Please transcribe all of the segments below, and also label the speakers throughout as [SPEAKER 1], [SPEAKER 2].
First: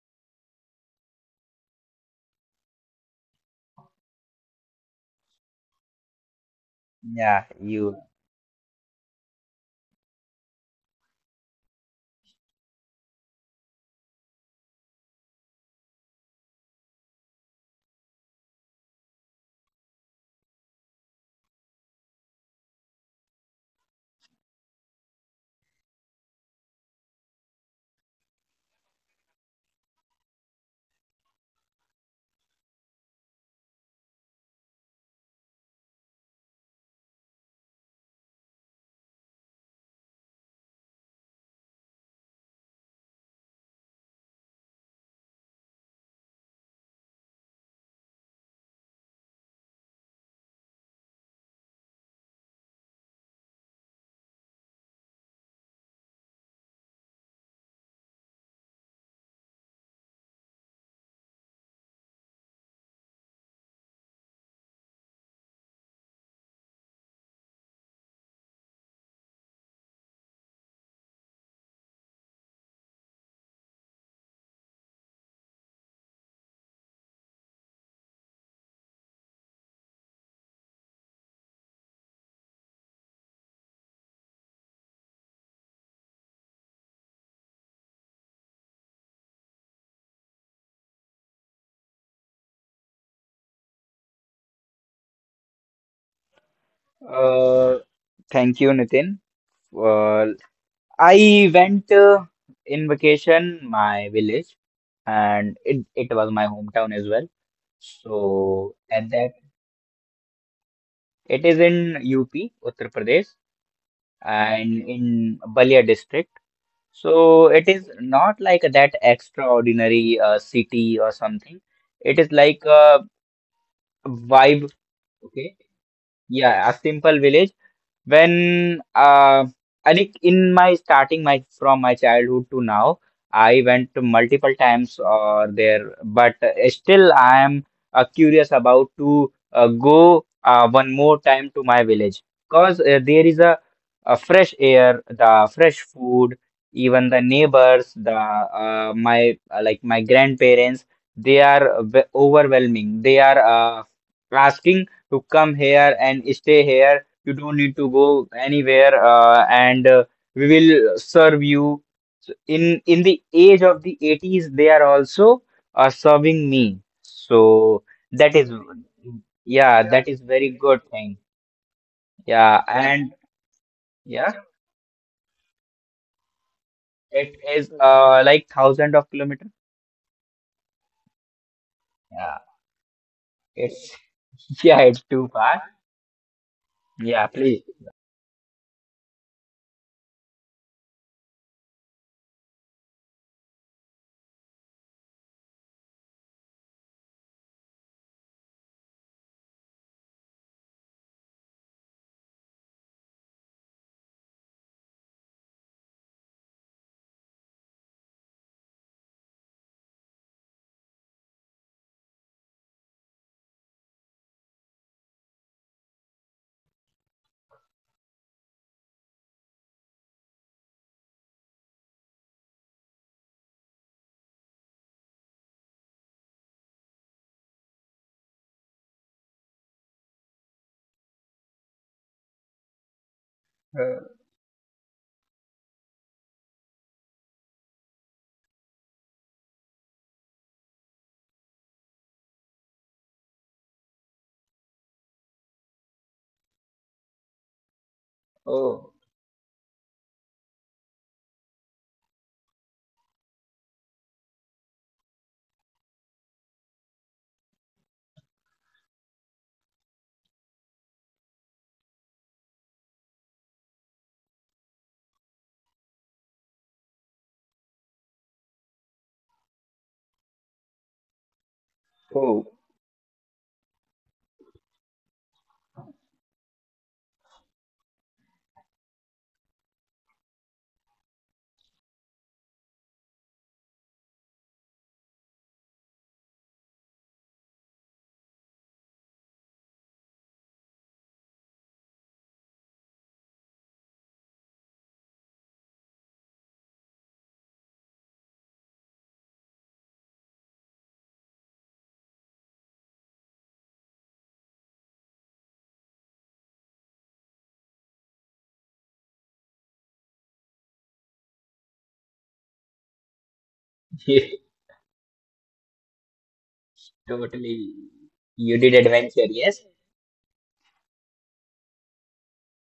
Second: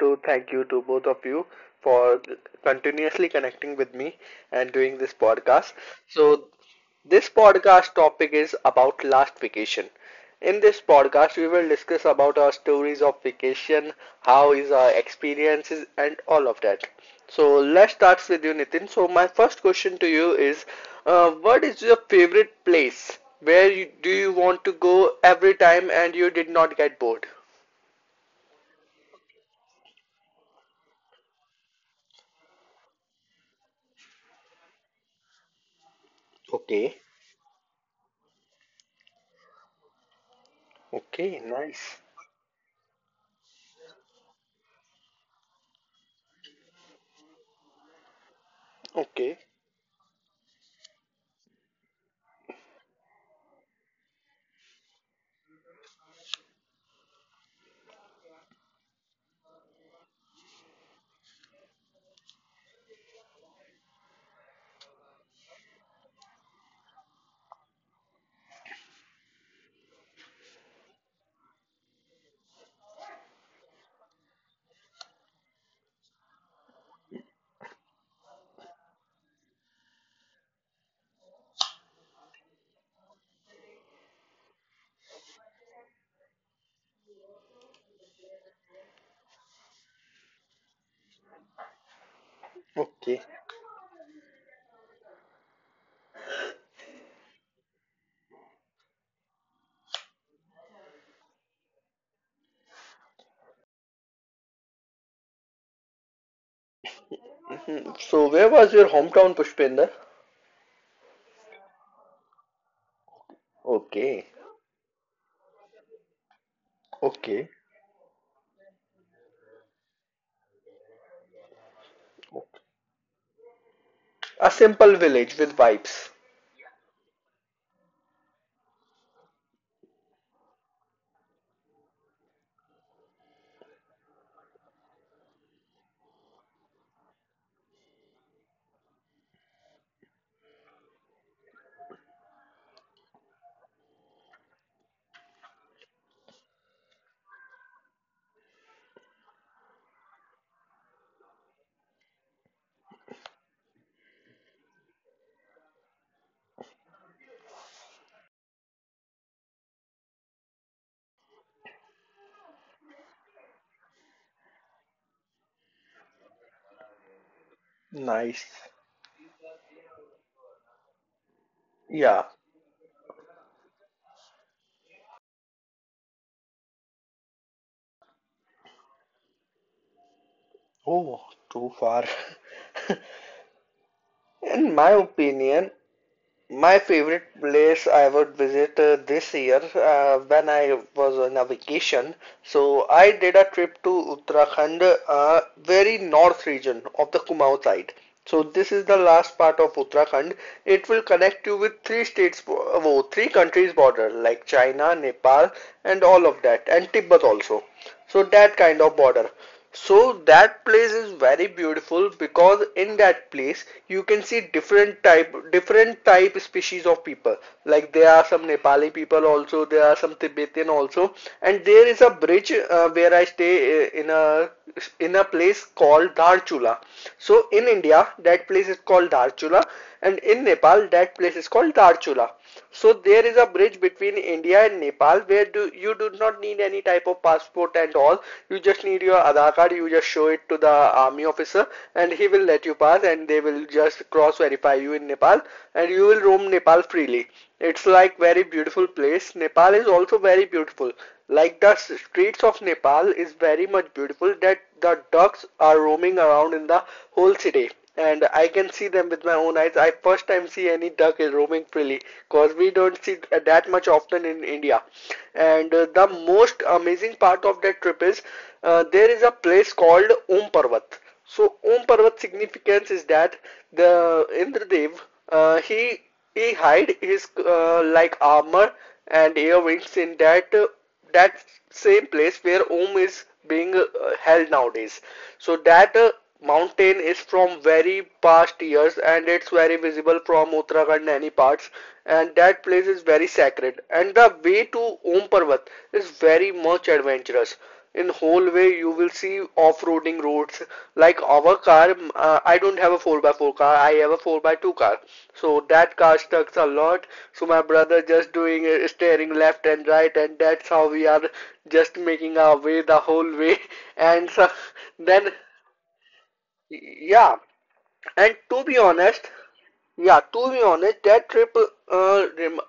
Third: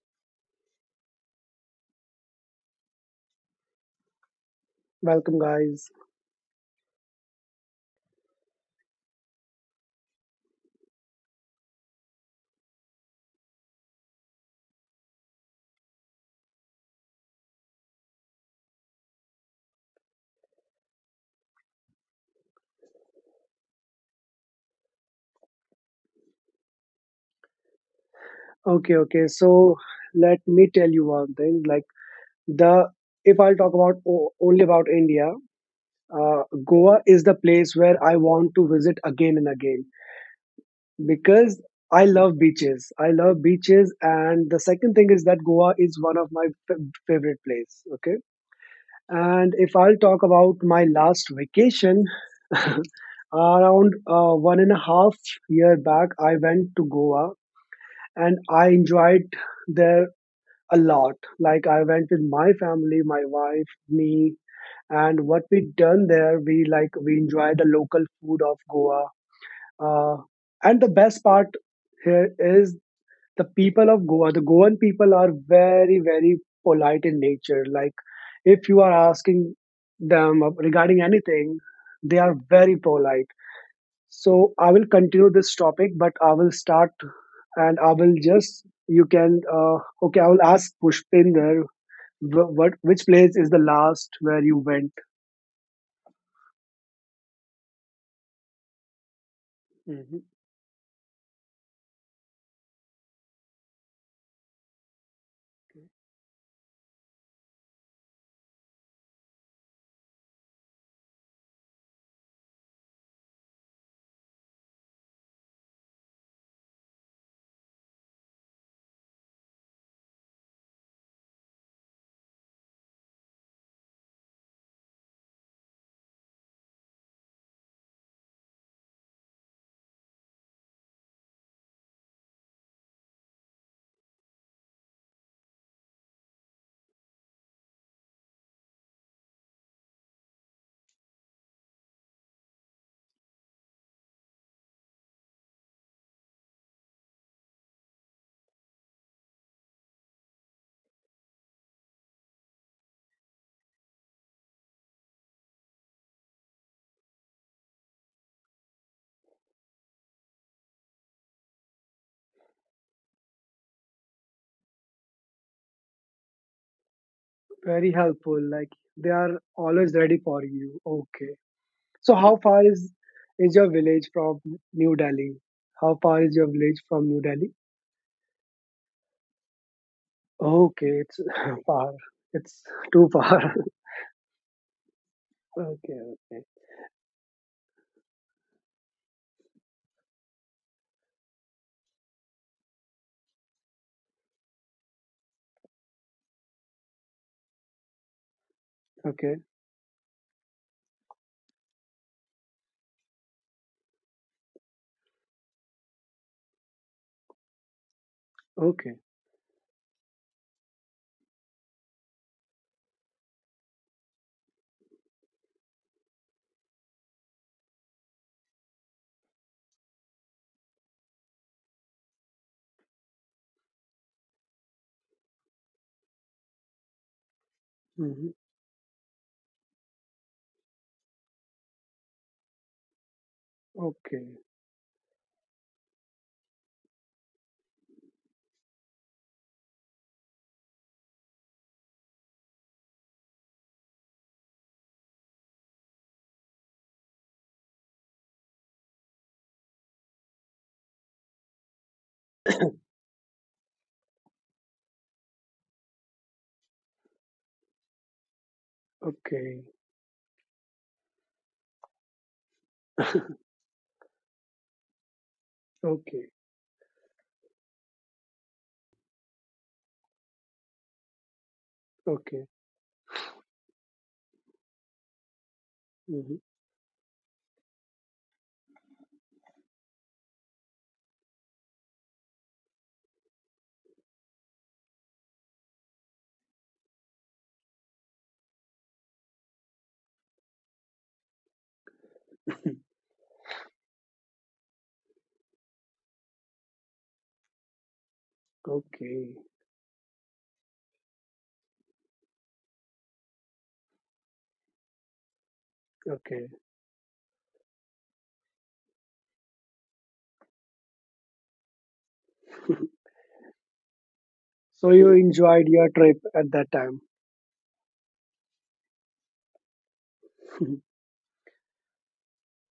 [SPEAKER 1] to thank you to both of you for continuously connecting with me and doing this
[SPEAKER 2] Welcome,
[SPEAKER 1] podcast.
[SPEAKER 2] guys.
[SPEAKER 1] So, this
[SPEAKER 3] Yeah,
[SPEAKER 1] podcast
[SPEAKER 3] you.
[SPEAKER 1] topic is about last vacation. In this podcast, we will discuss about our stories of vacation, how is our experiences, and all of that. So let's start with you, Nitin. So my first question to you is, what is your favorite place? Where you, do you want to go every time and you did not get bored?
[SPEAKER 2] Okay, okay. So let me tell you one thing. Like the if I'll talk about only about India,
[SPEAKER 1] Okay.
[SPEAKER 2] Goa is the place where I want to visit again and again
[SPEAKER 1] Okay.
[SPEAKER 2] because
[SPEAKER 1] Nice.
[SPEAKER 2] I love beaches. I love beaches, and the second thing is that Goa is one of my favorite place. Okay,
[SPEAKER 1] Okay.
[SPEAKER 2] and if I'll talk about my last vacation, around 1.5 year back, I went to Goa and I enjoyed there a lot. Like I went with my family, my wife, me, and what we done there, we like we enjoyed the local food of Goa. Uh, and the best part here is the people of Goa. The Goan people are very very polite in nature. Like if you are asking them regarding anything, they are very polite. So I will continue this topic, but I will start and I will just you can okay, I will ask Pushpinder, Wh- what which
[SPEAKER 1] Okay.
[SPEAKER 2] place is the last where you went?
[SPEAKER 3] Uh, Thank you, Nitin.
[SPEAKER 2] Mhm.
[SPEAKER 3] Well, I went in vacation my village, and it was my hometown as well.
[SPEAKER 1] Mhm. So where was
[SPEAKER 3] So
[SPEAKER 1] your
[SPEAKER 3] at that,
[SPEAKER 1] hometown, Pushpinder?
[SPEAKER 3] it is in UP, Uttar Pradesh,
[SPEAKER 1] Okay.
[SPEAKER 3] and in Balia district. So
[SPEAKER 1] Okay.
[SPEAKER 3] it is not like that extraordinary city or something. It is like a
[SPEAKER 1] A
[SPEAKER 3] vibe.
[SPEAKER 1] simple village
[SPEAKER 3] Okay,
[SPEAKER 1] with vibes.
[SPEAKER 3] yeah, a simple village. When I think in my starting my from my childhood to now, I went to multiple times or there, but still I am curious about to go one more time to my village because there is a fresh air, the fresh food, even the neighbors, the my like my grandparents, they are overwhelming. They are asking to come here and stay here, you don't need to go anywhere, and we will serve you. So in the age of the 80s, they are also serving me.
[SPEAKER 2] Very
[SPEAKER 3] That
[SPEAKER 2] helpful.
[SPEAKER 3] is,
[SPEAKER 1] Nice.
[SPEAKER 2] Like they are
[SPEAKER 3] yeah,
[SPEAKER 2] always
[SPEAKER 3] that
[SPEAKER 2] ready
[SPEAKER 3] is
[SPEAKER 2] for
[SPEAKER 3] very
[SPEAKER 2] you.
[SPEAKER 3] good thing.
[SPEAKER 2] Okay. So
[SPEAKER 1] Yeah.
[SPEAKER 2] how
[SPEAKER 3] Yeah,
[SPEAKER 2] far is
[SPEAKER 3] and
[SPEAKER 2] your village
[SPEAKER 3] yeah,
[SPEAKER 2] from New Delhi? How far is your village from New
[SPEAKER 3] it
[SPEAKER 2] Delhi?
[SPEAKER 3] is like thousand of kilometer.
[SPEAKER 2] Okay, it's
[SPEAKER 1] Oh, too
[SPEAKER 2] far.
[SPEAKER 1] far.
[SPEAKER 3] Yeah,
[SPEAKER 2] It's too far.
[SPEAKER 3] it's
[SPEAKER 1] In
[SPEAKER 3] yeah,
[SPEAKER 1] my
[SPEAKER 3] it's too far.
[SPEAKER 1] opinion,
[SPEAKER 2] Okay, okay,
[SPEAKER 1] my
[SPEAKER 3] Yeah,
[SPEAKER 1] favorite
[SPEAKER 3] please.
[SPEAKER 1] place I would visit this year when I was on a vacation. So I did a trip to Uttarakhand, very north region of the Kumaon side. So this is the last
[SPEAKER 2] okay,
[SPEAKER 1] part of Uttarakhand. It will connect you with three states, three countries border like China, Nepal, and all of that, and Tibet also. So that kind
[SPEAKER 2] okay.
[SPEAKER 1] of border. So that place is very beautiful because in that place you can see different type species of people. Like there are some Nepali people also, there are some Tibetan also, and there is a bridge where I stay in a place called Dharchula. So in India,
[SPEAKER 2] Hmm.
[SPEAKER 1] that place is called Dharchula, and in Nepal, that place is called Dharchula. So there is a bridge
[SPEAKER 3] Uh,
[SPEAKER 1] between
[SPEAKER 2] Okay,
[SPEAKER 1] India and Nepal where do you do not need any type of passport and all. You just need your Aadhaar card. You just show it to the army officer, and he will let you pass, and they will just cross verify you in Nepal, and you will roam Nepal freely. It's like very beautiful
[SPEAKER 3] oh,
[SPEAKER 1] place. Nepal is also very beautiful. Like the streets of Nepal is very much beautiful that the ducks are roaming around in the whole city and I can see them with my own
[SPEAKER 2] okay.
[SPEAKER 1] eyes. I first time see any duck is roaming freely because we don't see that much often in India. And the
[SPEAKER 2] Okay,
[SPEAKER 1] most amazing part of that trip is there is a place called Om Parvat. So Om Parvat
[SPEAKER 3] oh,
[SPEAKER 2] okay.
[SPEAKER 1] significance is that the Indradev uh, he
[SPEAKER 2] Hmm.
[SPEAKER 1] he hide his armor and earrings in that same place where Om is being held nowadays. So that mountain is from very past years and it's very visible from Uttarakhand and any parts and that place is very sacred and the way to Om Parvat is very much adventurous in whole way you will
[SPEAKER 2] Okay,
[SPEAKER 1] see off-roading roads like our car I don't have a 4x4 car I have a 4x2 car so that car
[SPEAKER 2] okay.
[SPEAKER 1] sucks a lot so my brother just doing steering left and right and that's how we are just making our way the whole way
[SPEAKER 3] yeah,
[SPEAKER 1] and so,
[SPEAKER 2] So you
[SPEAKER 1] then
[SPEAKER 2] enjoyed your trip at that time?
[SPEAKER 1] yeah
[SPEAKER 3] totally.
[SPEAKER 1] and
[SPEAKER 3] You
[SPEAKER 1] to
[SPEAKER 3] did
[SPEAKER 1] be
[SPEAKER 3] adventure,
[SPEAKER 1] honest,
[SPEAKER 3] yes?
[SPEAKER 1] yeah, to be honest, that trip rem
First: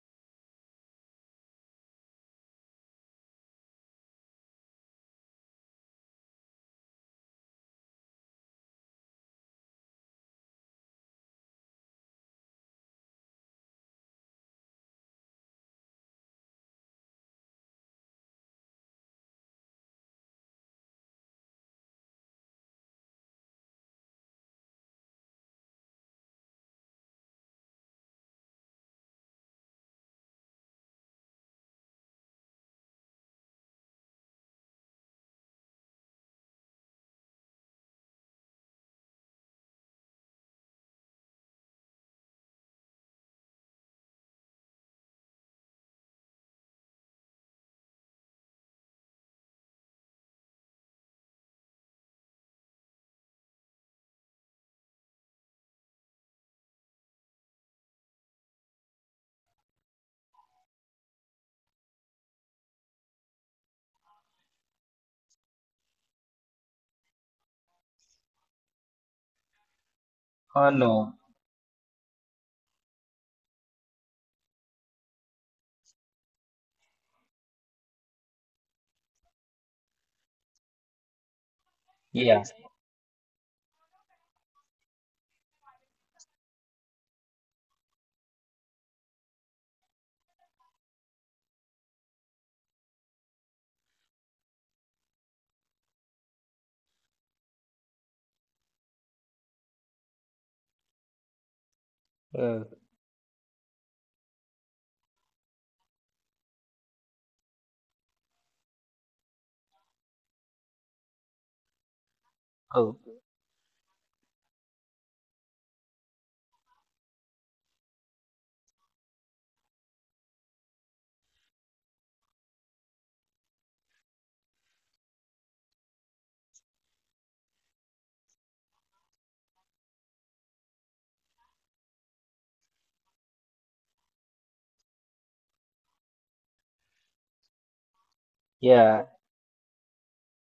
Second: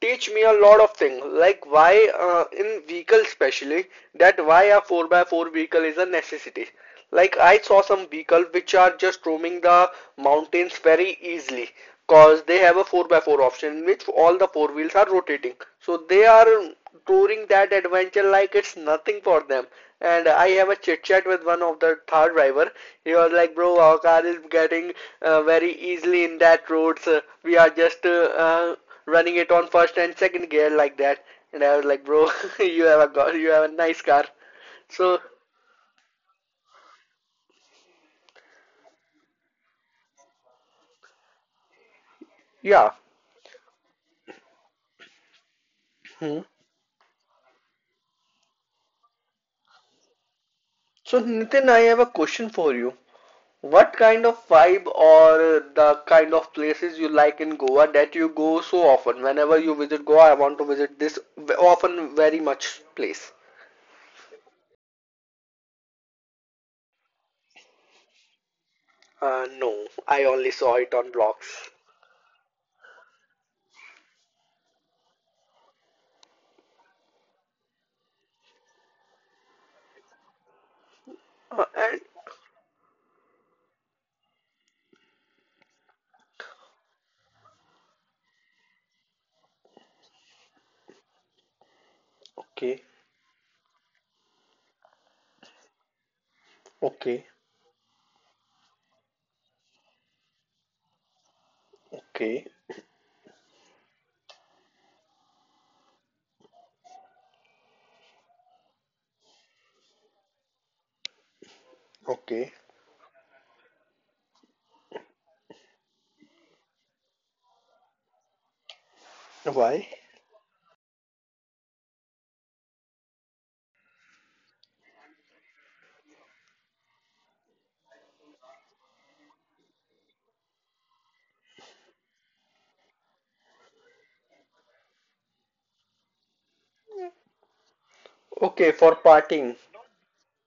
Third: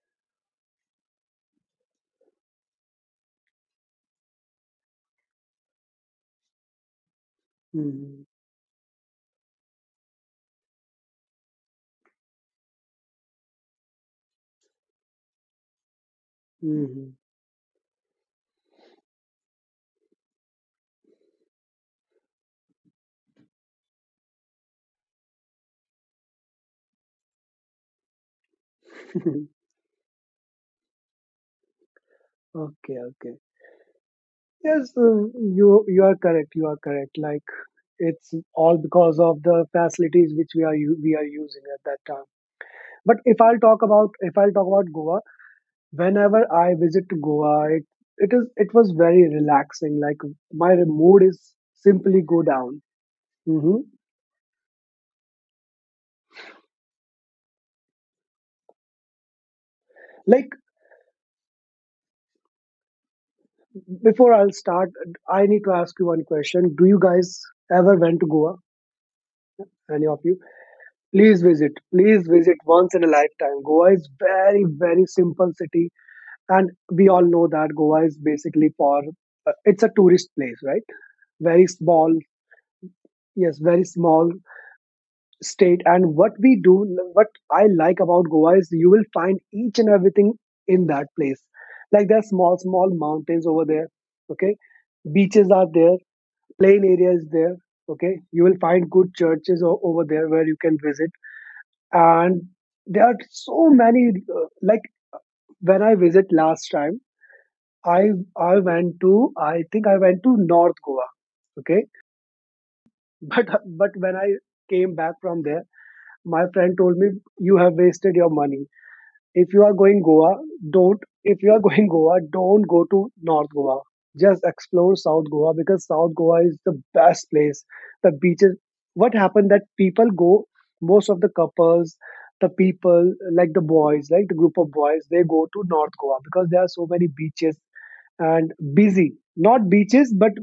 [SPEAKER 1] teach me a lot of things, like why in vehicle especially, that why a 4 by 4 vehicle is a necessity. Like I saw some
[SPEAKER 2] Mhm.
[SPEAKER 1] vehicle which are just roaming the mountains very easily, cause they have a 4 by 4 option in which all the four wheels are rotating. So they are
[SPEAKER 2] Mhm.
[SPEAKER 1] touring that adventure like it's nothing for them. And I have a chit chat with one of the third driver. He was like, "Bro, our car is getting very easily in that roads. We are just uh, running it on first and second gear like that." And I was like, "Bro,
[SPEAKER 2] Okay, okay.
[SPEAKER 1] you have a nice car."
[SPEAKER 2] Yes,
[SPEAKER 1] So
[SPEAKER 2] you are correct. You are correct. Like it's all because of the facilities which we are using at that time.
[SPEAKER 1] yeah.
[SPEAKER 2] But if I'll talk about, Goa,
[SPEAKER 1] Hmm.
[SPEAKER 2] whenever I visit to Goa, it is it was very relaxing. Like my
[SPEAKER 1] So
[SPEAKER 2] mood is
[SPEAKER 1] Nitin, I have a
[SPEAKER 2] simply go
[SPEAKER 1] question for
[SPEAKER 2] down.
[SPEAKER 1] you.
[SPEAKER 2] hmm
[SPEAKER 1] What kind of vibe or the kind of places you like in Goa that you go so often? Whenever you visit Goa, I
[SPEAKER 2] Like
[SPEAKER 1] want to visit this often very much place.
[SPEAKER 2] before I'll start, I need to ask you one question. Do you guys ever went to Goa?
[SPEAKER 1] No,
[SPEAKER 2] Any of
[SPEAKER 1] I
[SPEAKER 2] you?
[SPEAKER 1] only
[SPEAKER 3] Oh,
[SPEAKER 1] saw it on
[SPEAKER 3] no.
[SPEAKER 2] Please
[SPEAKER 1] blogs.
[SPEAKER 2] visit. Please visit once in a lifetime. Goa is very very simple city, and we all know that Goa is basically for it's a tourist place, right? Very
[SPEAKER 1] And
[SPEAKER 2] small.
[SPEAKER 3] Yeah.
[SPEAKER 2] Yes, very small state. And what I like about Goa is you will find each and everything in that place. Like there are small
[SPEAKER 1] okay,
[SPEAKER 2] small mountains over there. Okay, beaches are there. Plain
[SPEAKER 1] okay,
[SPEAKER 2] areas there. Okay, you will find good churches over there where you can visit,
[SPEAKER 1] okay,
[SPEAKER 2] and
[SPEAKER 3] Uh,
[SPEAKER 2] there are so many like, when I visit last time, I I went to I think I went to North Goa. Okay.
[SPEAKER 1] okay.
[SPEAKER 3] oh.
[SPEAKER 2] but but when I came back from there, my friend told me, you have wasted your money. If you are
[SPEAKER 1] Why?
[SPEAKER 2] going Goa, don't. If you are going Goa, don't go to North Goa. Just explore South Goa because South Goa is the best place. The beaches. What happened that people go, most of the couples, the people, like the boys, like the group of boys, they go to North Goa because there are so many beaches, and
[SPEAKER 1] Okay, for
[SPEAKER 3] Yeah,
[SPEAKER 2] busy
[SPEAKER 1] partying.
[SPEAKER 2] not beaches but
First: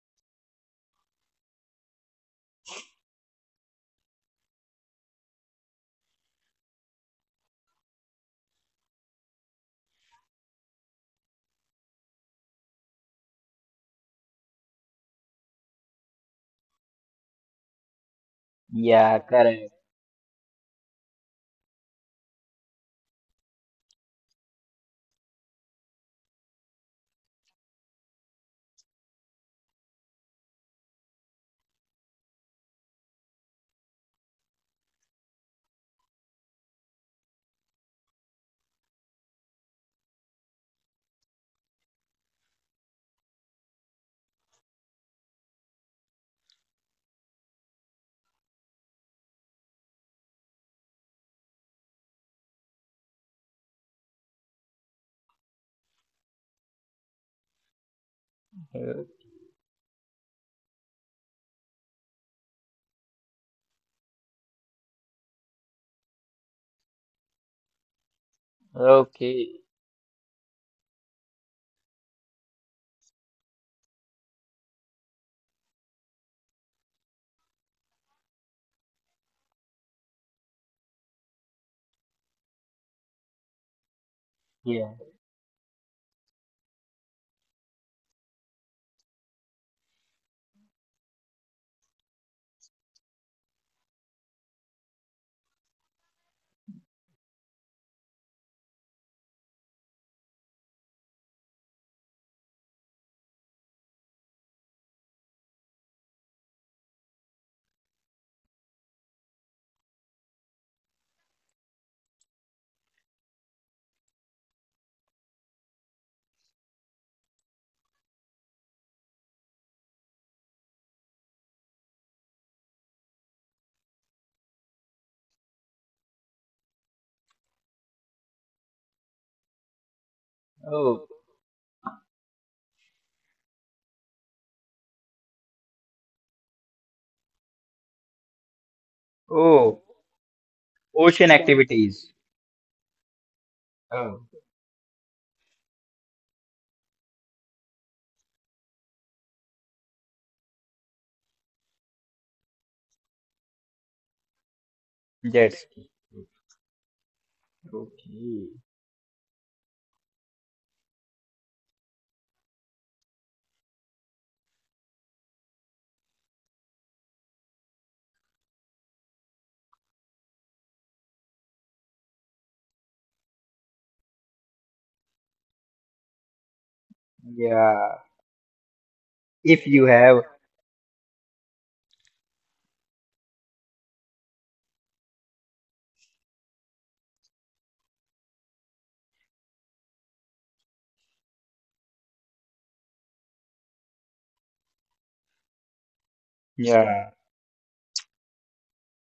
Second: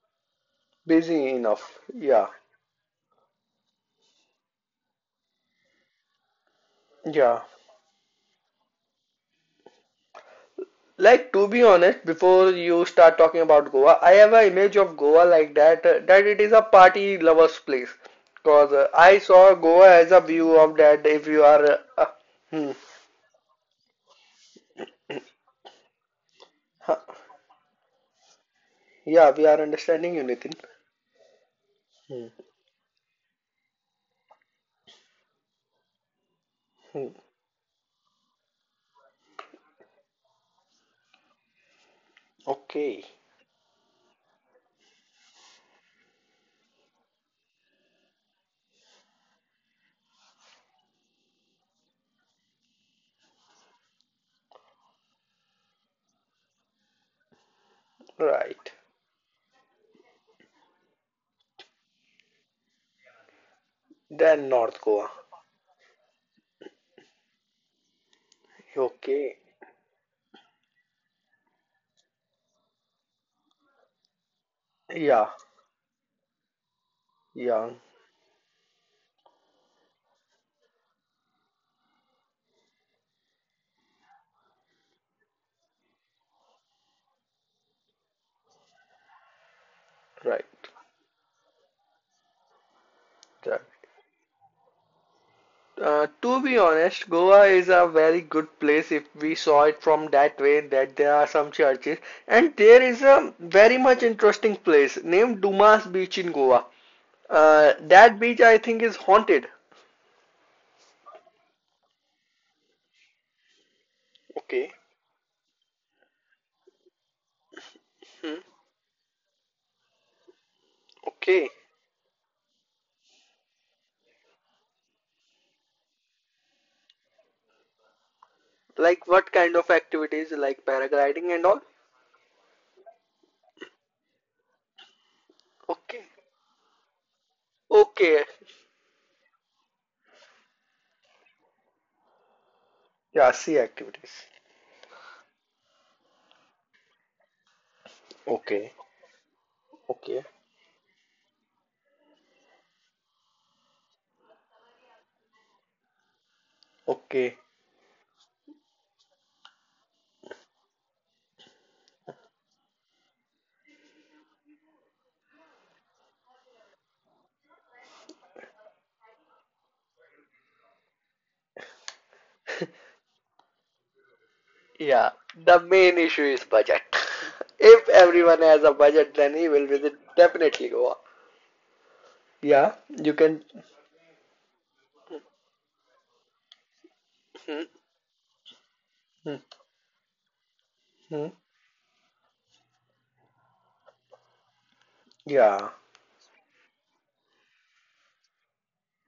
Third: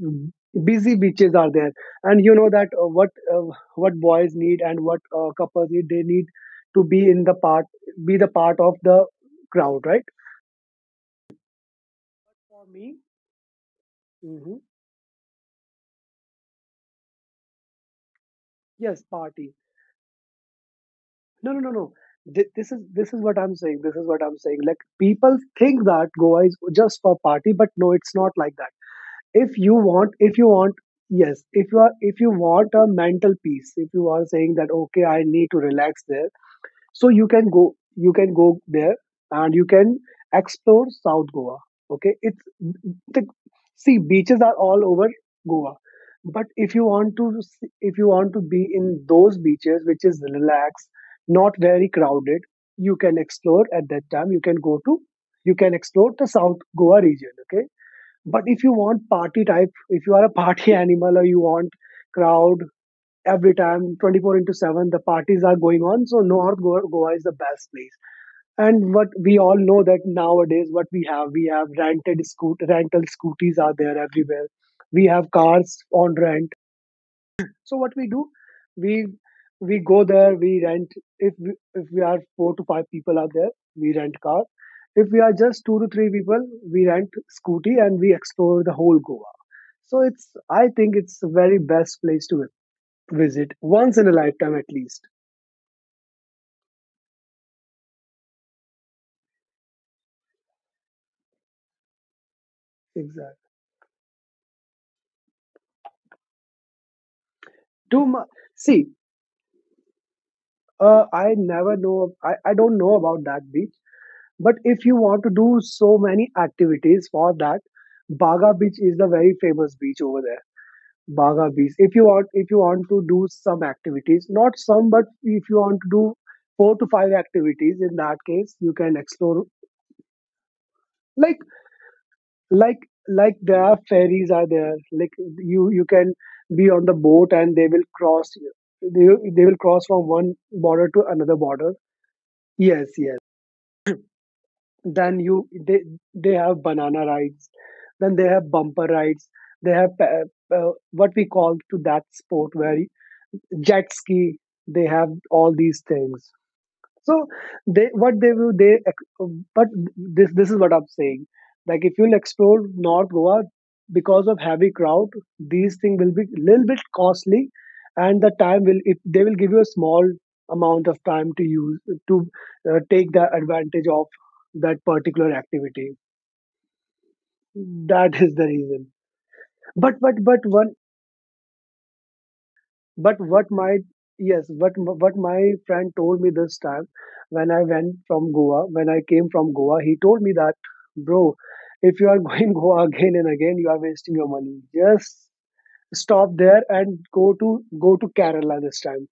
[SPEAKER 2] busy
[SPEAKER 1] Busy
[SPEAKER 2] beaches are there,
[SPEAKER 1] enough.
[SPEAKER 2] and
[SPEAKER 1] Yeah,
[SPEAKER 2] you know that uh, what boys need and what couples need, they need to be in the
[SPEAKER 1] yeah.
[SPEAKER 2] part be the part of the crowd, right?
[SPEAKER 1] Like to be honest, before
[SPEAKER 2] For
[SPEAKER 1] you
[SPEAKER 2] me.
[SPEAKER 1] start talking about Goa, I have an
[SPEAKER 2] Hmm.
[SPEAKER 1] image of Goa like that that it is a party lovers place. Cause
[SPEAKER 2] Yes,
[SPEAKER 1] I
[SPEAKER 3] yeah,
[SPEAKER 2] party.
[SPEAKER 1] saw
[SPEAKER 3] correct.
[SPEAKER 1] Goa as a view of that. If you
[SPEAKER 2] No, no,
[SPEAKER 1] are,
[SPEAKER 2] no, no. Th-
[SPEAKER 1] hmm,
[SPEAKER 2] this is this is what I'm saying. Like, people think that Goa is
[SPEAKER 1] huh,
[SPEAKER 2] just for party, but no, it's not like that.
[SPEAKER 1] yeah, we
[SPEAKER 2] If
[SPEAKER 1] are
[SPEAKER 2] you want,
[SPEAKER 1] understanding you, Nitin.
[SPEAKER 2] yes, if you are, if you
[SPEAKER 1] Hmm,
[SPEAKER 2] want a mental peace, if you are saying that okay, I need to relax there, so
[SPEAKER 1] hmm.
[SPEAKER 2] you can go, you can go there, and you can explore South Goa. Okay, it's
[SPEAKER 1] Okay,
[SPEAKER 2] the, see, beaches are all over Goa, but if you want to be in those beaches which is relaxed, not very crowded, you can explore. At that time, you can go to, you can explore the South Goa region. Okay, but if you
[SPEAKER 1] right.
[SPEAKER 3] Uh,
[SPEAKER 2] want party type, if you are a party animal, or you want crowd every time, 24
[SPEAKER 1] Then
[SPEAKER 2] into
[SPEAKER 1] North
[SPEAKER 2] 7 the
[SPEAKER 1] Goa.
[SPEAKER 2] parties are going on, so North Goa is the best place. And what we
[SPEAKER 1] Okay.
[SPEAKER 2] all
[SPEAKER 3] Okay,
[SPEAKER 2] know, that nowadays what we have, we have rented scoot rental scooties are there everywhere. We
[SPEAKER 1] Yeah,
[SPEAKER 2] have cars on rent.
[SPEAKER 1] yeah,
[SPEAKER 2] So what we do, we we go there, we rent, if we are four to five people are there, we rent car.
[SPEAKER 3] yeah.
[SPEAKER 2] If we are just two to three people, we rent scooty, and we explore the whole Goa. So it's,
[SPEAKER 1] right,
[SPEAKER 2] I think it's the very best place to visit
[SPEAKER 1] right.
[SPEAKER 2] once in a lifetime at least.
[SPEAKER 1] To be honest, Goa is a very good place if we saw it from that way that there are some churches and there is a
[SPEAKER 2] Exactly.
[SPEAKER 1] very much interesting place named Dumas Beach in Goa.
[SPEAKER 2] Too
[SPEAKER 1] That
[SPEAKER 2] much.
[SPEAKER 1] beach I think
[SPEAKER 2] See,
[SPEAKER 1] is haunted.
[SPEAKER 2] I never know. I don't know about that beach. But
[SPEAKER 1] Okay.
[SPEAKER 2] if you want to do so many activities, for that,
[SPEAKER 1] Hmm.
[SPEAKER 2] Baga Beach is the very famous beach over there. Baga
[SPEAKER 1] Okay.
[SPEAKER 2] Beach. If you want to do some activities, not some, but if you want to do four to five activities, in that case, you can
[SPEAKER 1] Like what
[SPEAKER 2] explore,
[SPEAKER 1] kind of activities like
[SPEAKER 3] Oh,
[SPEAKER 1] paragliding
[SPEAKER 2] like
[SPEAKER 1] and all?
[SPEAKER 2] like like there are ferries are there, like, you
[SPEAKER 1] Okay.
[SPEAKER 2] can be on the boat and they will
[SPEAKER 1] Okay.
[SPEAKER 2] cross you, they will cross
[SPEAKER 3] oh,
[SPEAKER 2] from one border to another
[SPEAKER 3] ocean
[SPEAKER 2] border.
[SPEAKER 3] activities.
[SPEAKER 2] Yes, yes.
[SPEAKER 1] Yeah, sea activities.
[SPEAKER 3] Oh,
[SPEAKER 2] Then you they have banana rides. Then they have
[SPEAKER 1] Okay.
[SPEAKER 2] bumper rides. They have
[SPEAKER 1] Okay.
[SPEAKER 2] what we call to that sport where jet ski, they have all
[SPEAKER 3] jet
[SPEAKER 2] these
[SPEAKER 3] ski.
[SPEAKER 2] things. So
[SPEAKER 1] Okay.
[SPEAKER 2] they, what they will
[SPEAKER 3] Okay,
[SPEAKER 2] they but this is what I'm saying. Like, if you'll explore North Goa, because of heavy crowd, these things will be little bit costly, and the time will, if they will give you a small amount of time to use to take the advantage of that
[SPEAKER 1] Yeah,
[SPEAKER 2] particular
[SPEAKER 1] the
[SPEAKER 2] activity.
[SPEAKER 1] main issue is budget. If
[SPEAKER 3] yeah.
[SPEAKER 2] That is the
[SPEAKER 1] everyone has a
[SPEAKER 2] reason.
[SPEAKER 1] budget, then he will
[SPEAKER 3] If you
[SPEAKER 1] visit
[SPEAKER 3] have,
[SPEAKER 2] But
[SPEAKER 1] definitely
[SPEAKER 2] one
[SPEAKER 1] Goa. Yeah,
[SPEAKER 2] but
[SPEAKER 1] you
[SPEAKER 2] what
[SPEAKER 1] can.
[SPEAKER 2] my yes what my friend told me this time, when I
[SPEAKER 1] Hmm,
[SPEAKER 2] went from Goa, when I came
[SPEAKER 1] hmm,
[SPEAKER 2] from Goa, he told me that, bro,
[SPEAKER 1] hmm.
[SPEAKER 2] if you are going Goa again and again, you are wasting your money. Just
[SPEAKER 1] Yeah.
[SPEAKER 2] stop there and
[SPEAKER 3] yeah,
[SPEAKER 2] go to, go to Kerala this time.